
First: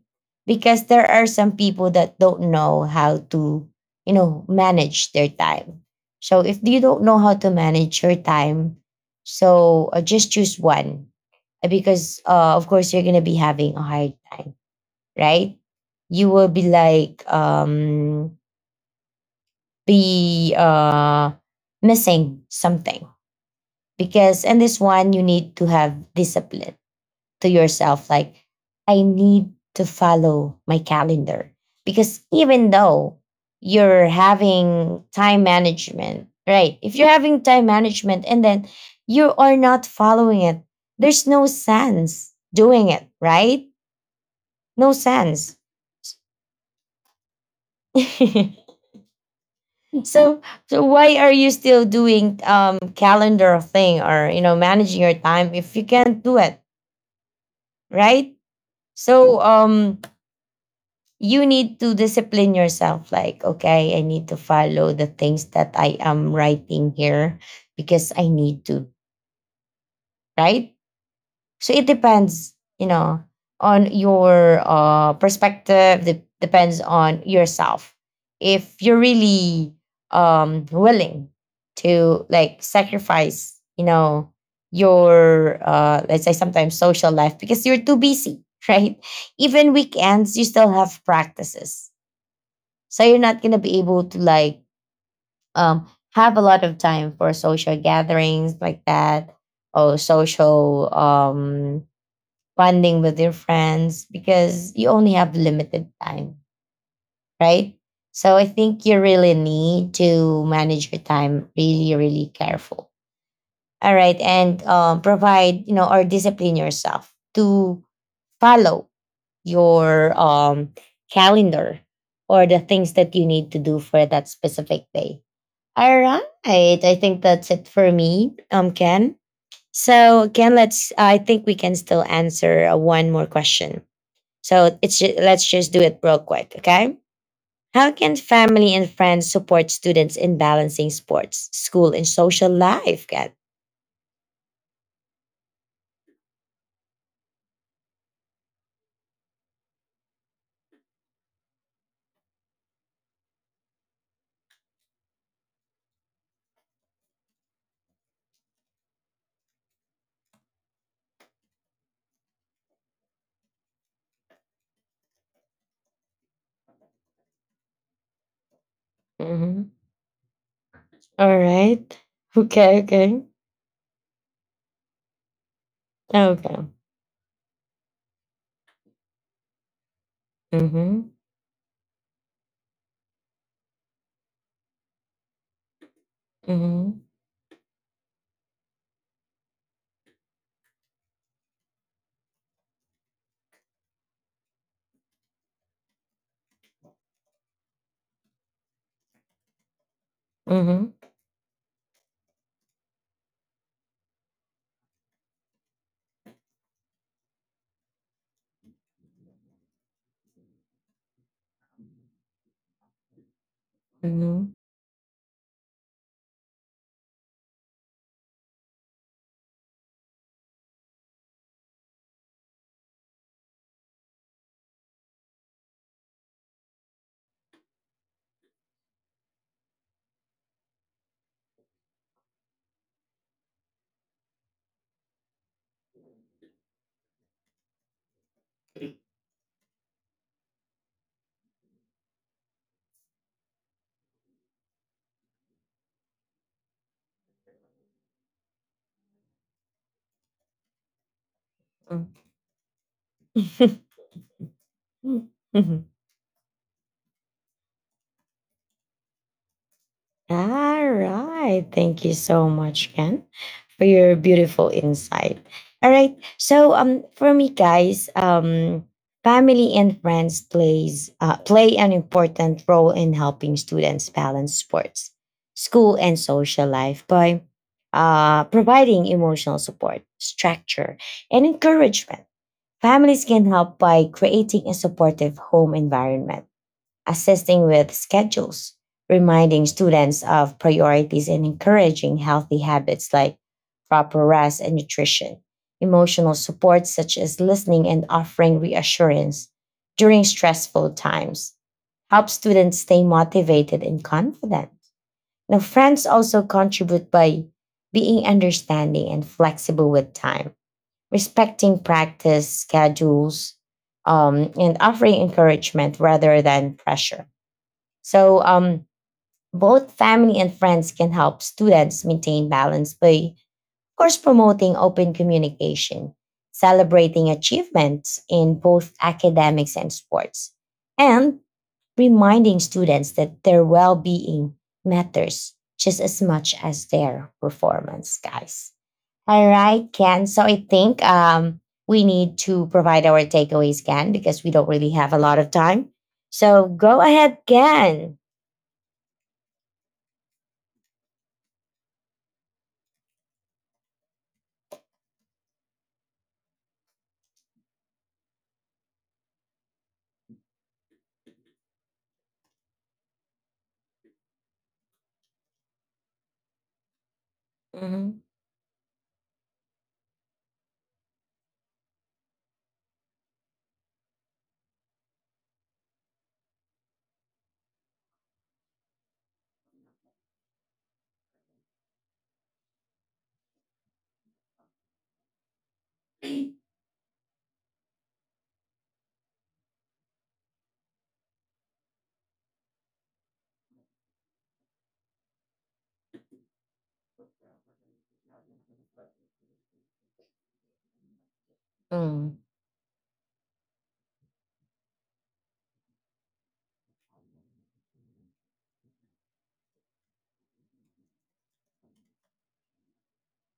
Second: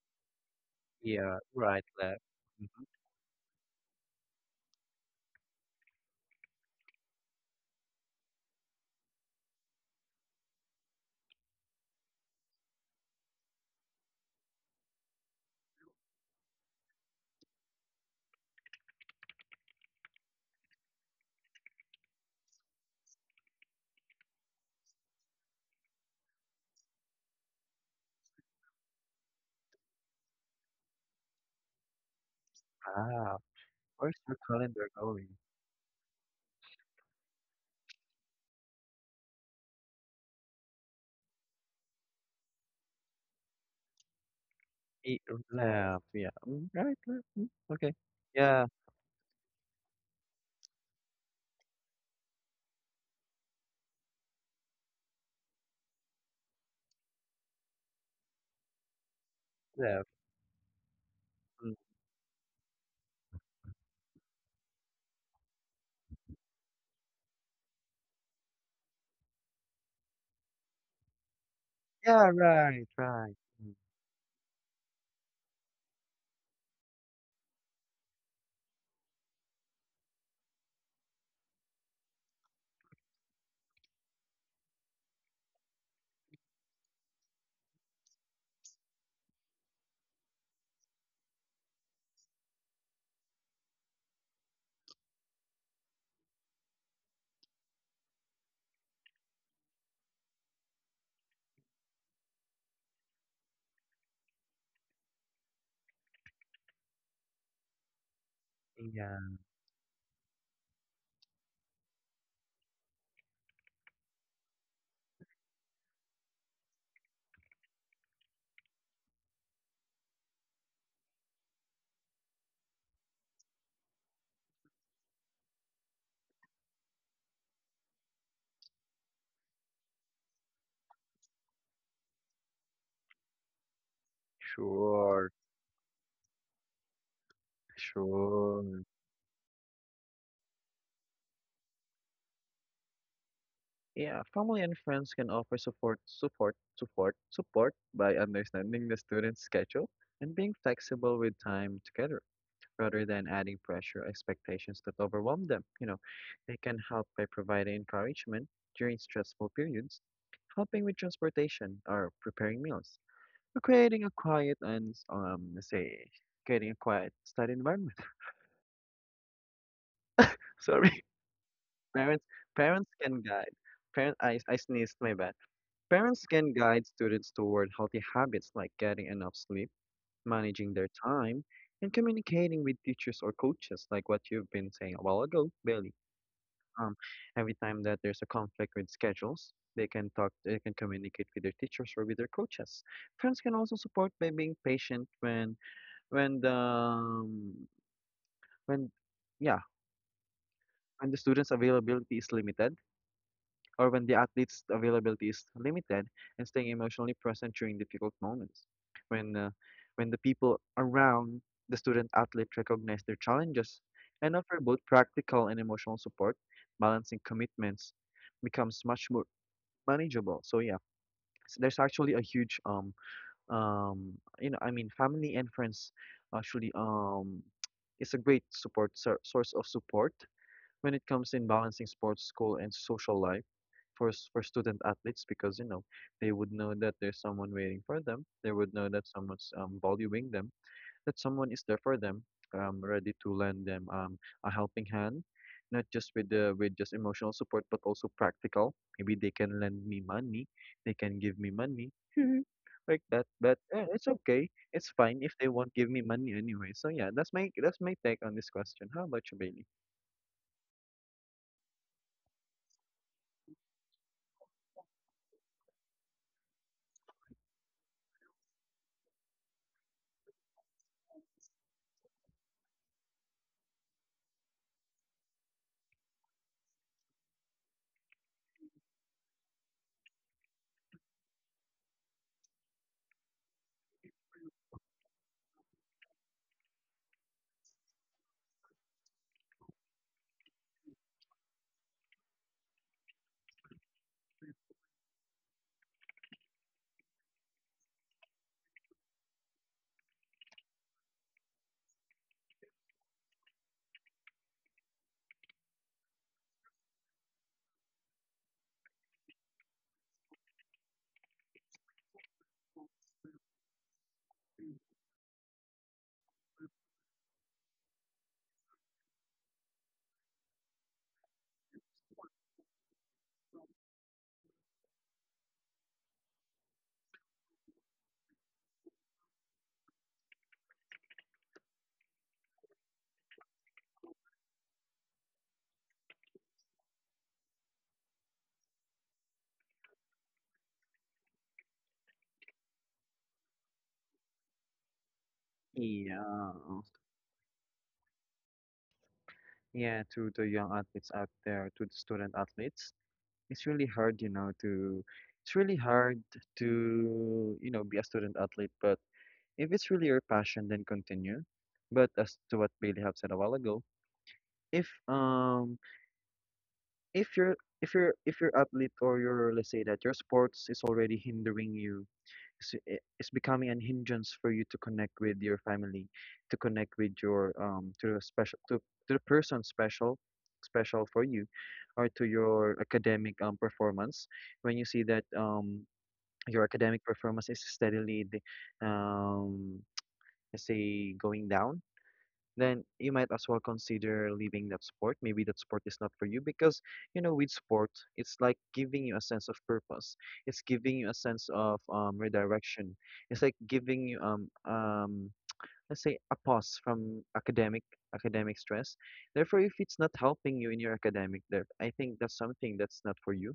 [SPEAKER 1] Because there are
[SPEAKER 2] Yeah.
[SPEAKER 1] some
[SPEAKER 2] Right,
[SPEAKER 1] people that
[SPEAKER 2] left.
[SPEAKER 1] don't
[SPEAKER 2] Mm.
[SPEAKER 1] know how to, you know, manage their time. So if you don't know how to manage your time, so just choose one. Because of course you're gonna be having a hard time, right? You will be like be missing something, because in this one you need to have discipline to yourself, like, I need to follow my calendar. Because even though
[SPEAKER 2] Ah,
[SPEAKER 1] you're
[SPEAKER 2] where's your calendar
[SPEAKER 1] having
[SPEAKER 2] going?
[SPEAKER 1] time management, right, if you're having time management and then you are not following it, there's no sense doing it, right? No
[SPEAKER 2] E.
[SPEAKER 1] sense.
[SPEAKER 2] Left. Yeah. Mm, right, left. Mm, okay. Yeah.
[SPEAKER 1] So, why are you still doing calendar thing or, you know, managing your time if you can't do it, right? So
[SPEAKER 2] Left.
[SPEAKER 1] you
[SPEAKER 2] Mm.
[SPEAKER 1] need to discipline yourself, like, okay, I need to follow the things that I am writing here, because I need to, right? So it
[SPEAKER 2] Yeah.
[SPEAKER 1] depends,
[SPEAKER 2] Right.
[SPEAKER 1] you know,
[SPEAKER 2] Right. Mm,
[SPEAKER 1] on your perspective, it depends on yourself, if you're really willing to like sacrifice, you know, your let's say sometimes social life because you're too busy right? Even weekends you still have practices, so you're not gonna be able to like um have a lot of time for social gatherings like that, or social bonding with your friends because you only have limited time, right? So I think you really
[SPEAKER 2] yeah.
[SPEAKER 1] need to manage your time really, really careful. All right, and provide, you know, or discipline yourself to follow your calendar or the things that you need to do for that specific day. All right. I think that's it for me, Ken. So Ken, let's. I think we can still answer one more question. So
[SPEAKER 2] Sure.
[SPEAKER 1] let's just do it real quick, okay? How can family
[SPEAKER 2] Sure.
[SPEAKER 1] and friends support students in balancing sports, school, and social life, Ken?
[SPEAKER 2] Yeah. Family and friends can offer support by understanding the student's schedule and being flexible with time together, rather than adding pressure or expectations that overwhelm them. You know, they can help by providing encouragement during stressful periods, helping with transportation or preparing meals, or creating a quiet and say creating a quiet study environment.
[SPEAKER 1] Mm-hmm.
[SPEAKER 2] Sorry,
[SPEAKER 1] All right.
[SPEAKER 2] parents
[SPEAKER 1] Okay.
[SPEAKER 2] parents
[SPEAKER 1] Okay.
[SPEAKER 2] can guide. Parent, I sneezed, my bad. Parents can
[SPEAKER 1] Okay.
[SPEAKER 2] guide students toward healthy habits like getting enough sleep, managing their
[SPEAKER 1] Mm-hmm.
[SPEAKER 2] time, and communicating with teachers or coaches, like what you've been saying a while ago, Bailey. um,
[SPEAKER 1] Mm-hmm.
[SPEAKER 2] every time that there's a conflict with schedules, they can talk, they can communicate with their teachers or with their coaches. Friends can also support by being patient when when, yeah,
[SPEAKER 1] Mm-hmm.
[SPEAKER 2] when the student's availability is limited, or when the athlete's availability is limited, and staying emotionally present during difficult moments. When, uh, when the people around the student athlete recognize their challenges and offer both practical and emotional support, balancing commitments becomes much more manageable. So yeah, there's actually a huge um you know, family and friends actually is a great source of support when it comes in balancing sports, school, and social life for for student athletes, because you know they would know that there's someone waiting for them. They would know that someone's valuing them, that someone is there for them, ready to lend them a helping hand, not just with the with just emotional support, but also practical. Maybe they can lend me money, they can give me money, like that. But it's okay, it's fine if they won't
[SPEAKER 1] Mm-hmm.
[SPEAKER 2] give me money anyway. So yeah, that's my take on this question. How about you, Bailey?
[SPEAKER 1] All right. Thank you so much, Ken, for your beautiful insight. All right. So for me, guys, family and friends play an important role in helping students balance sports, school and social life by providing emotional support, structure, and encouragement. Families can help by creating a supportive home environment, assisting with schedules, reminding students of priorities, and encouraging healthy habits like proper rest and nutrition. Emotional support such as listening and offering reassurance during stressful times help students stay motivated and confident. Now, friends also contribute by being understanding and flexible with time, respecting practice schedules, and offering encouragement rather than pressure. So both family and friends can help students maintain balance by, of course, promoting open communication, celebrating achievements in both academics and sports, and reminding students that their well being matters just as much as their performance, guys. All right, Ken. So I think we need to provide our takeaways, Ken, because we don't really have a lot of time.
[SPEAKER 2] Yeah.
[SPEAKER 1] So go ahead, Ken.
[SPEAKER 2] Yeah, to the young athletes out there, to the student athletes, it's really hard, you know, to it's really hard to, you know, be a student athlete, but if it's really your passion, then continue. But as to what Bailey have said a while ago, if if your if your
[SPEAKER 1] Mhm.
[SPEAKER 2] athlete, or your let's say that your sports is already hindering you, it's becoming an hindrance for you to connect with your family, to connect with your to the person special special for you, or to your academic performance. When you see that your academic performance is steadily um let's say, going down, then you might as well consider leaving that sport. Maybe that sport is not for you because, you know, with sport, it's like giving you a sense of purpose. It's giving you a sense of
[SPEAKER 1] Mm,
[SPEAKER 2] redirection. It's like giving you let's say a pause from academic stress. Therefore, if it's not helping you in your academic, there I think that's something that's not for you.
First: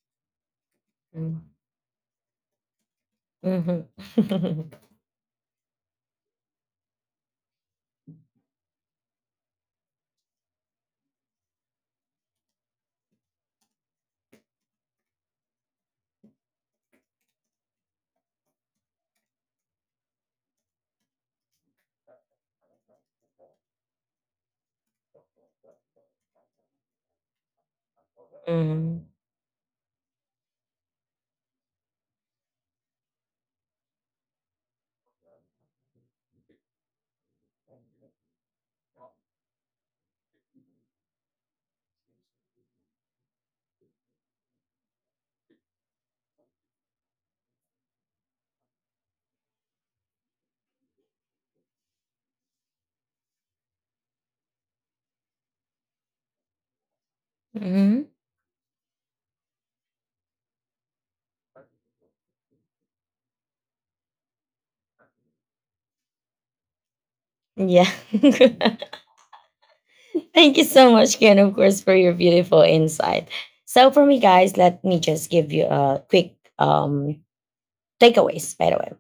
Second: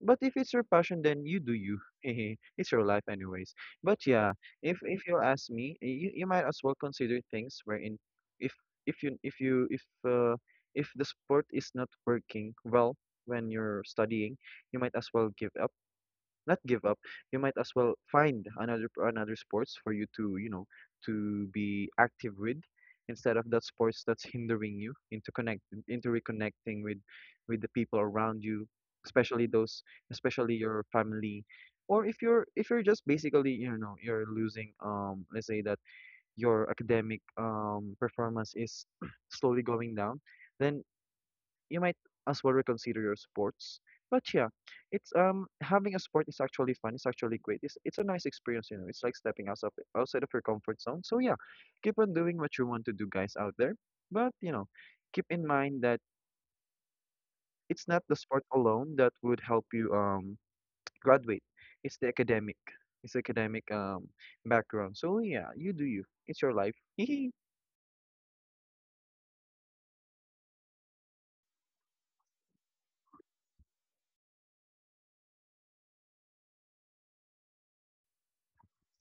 [SPEAKER 2] But if it's your passion, then you
[SPEAKER 1] mm,
[SPEAKER 2] do you. It's your life anyways.
[SPEAKER 1] mhm.
[SPEAKER 2] But yeah, if you ask me, you might as well consider things wherein if if you if you uh, if the sport is not working well when you're studying, you might as well give up, not give up, you might as well find another sports for you to, you know, to be active with, instead of that sports that's hindering you into connect into reconnecting with the people around you,
[SPEAKER 1] Mhm,
[SPEAKER 2] especially those, especially your family. Or if you're just basically, you know, you're losing let's say that your academic performance is slowly going down, then you might as well reconsider your sports. But yeah, it's having a sport is actually fun. It's actually great. It's a nice experience, you know. It's like stepping outside outside of your comfort zone. So yeah, keep on doing what you want to do, guys out there. But you know, keep in mind that it's not
[SPEAKER 1] mhm.
[SPEAKER 2] the sport alone that would help you graduate. It's the academic, it's academic background. So yeah, you do you. It's your life. Mm.
[SPEAKER 1] Yeah. Thank you so much, Ken, of course, for your beautiful insight. So, for me, guys, let me just give you a quick takeaways, by the way.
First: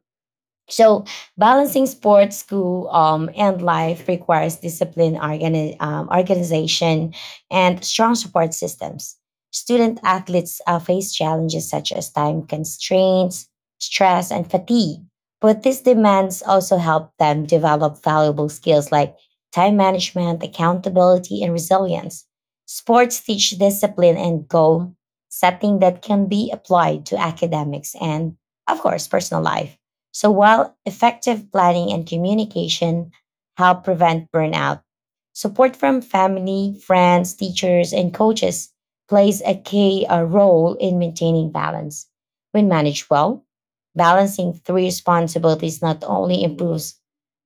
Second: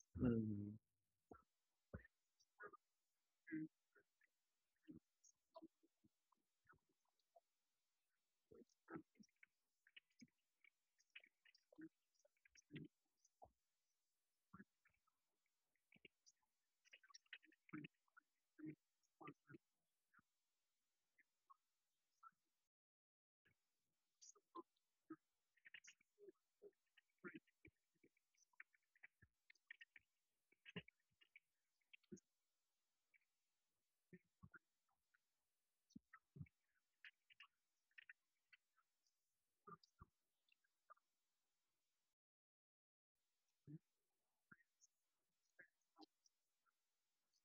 [SPEAKER 1] So balancing sports, school, and life requires discipline, organization, and strong support systems. Student athletes face challenges such as time constraints, stress, and fatigue. But these demands also help them develop valuable skills like time management, accountability, and resilience. Sports teach discipline and goal setting that can be applied to academics and, of course, personal life. So while effective planning and communication help prevent burnout, support from family, friends, teachers, and coaches plays a key role in maintaining balance. When managed well, balancing three responsibilities not only improves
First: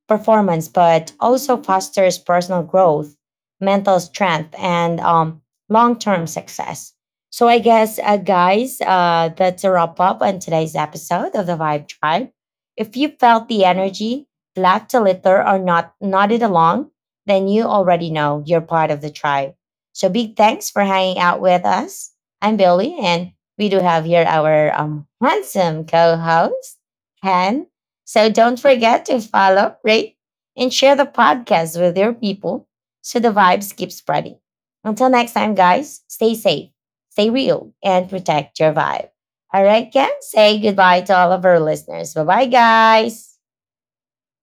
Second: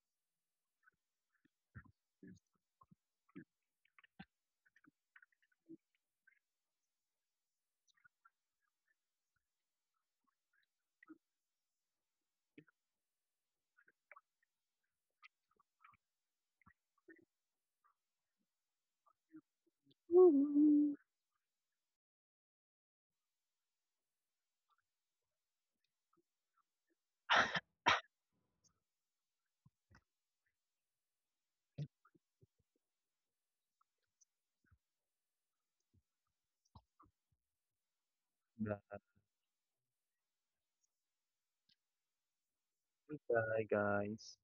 [SPEAKER 1] performance, but also fosters personal growth, mental strength, and long term success. So, I guess, guys, that's a wrap up on today's episode of the Vibe Tribe. If you felt the energy, laughed a little, or not nodded along, then you already know you're part of the tribe. So, big thanks for
[SPEAKER 2] Woo.
[SPEAKER 1] hanging out with us. I'm Billy, and we do have here our handsome co host, Han. So don't forget to follow, rate, and share the podcast with your people so the vibes keep spreading. Until next time, guys, stay safe, stay real, and protect your
[SPEAKER 2] Bye
[SPEAKER 1] vibe. All right, Ken, say goodbye to all of our listeners. Bye bye, guys.
[SPEAKER 2] bye, guys.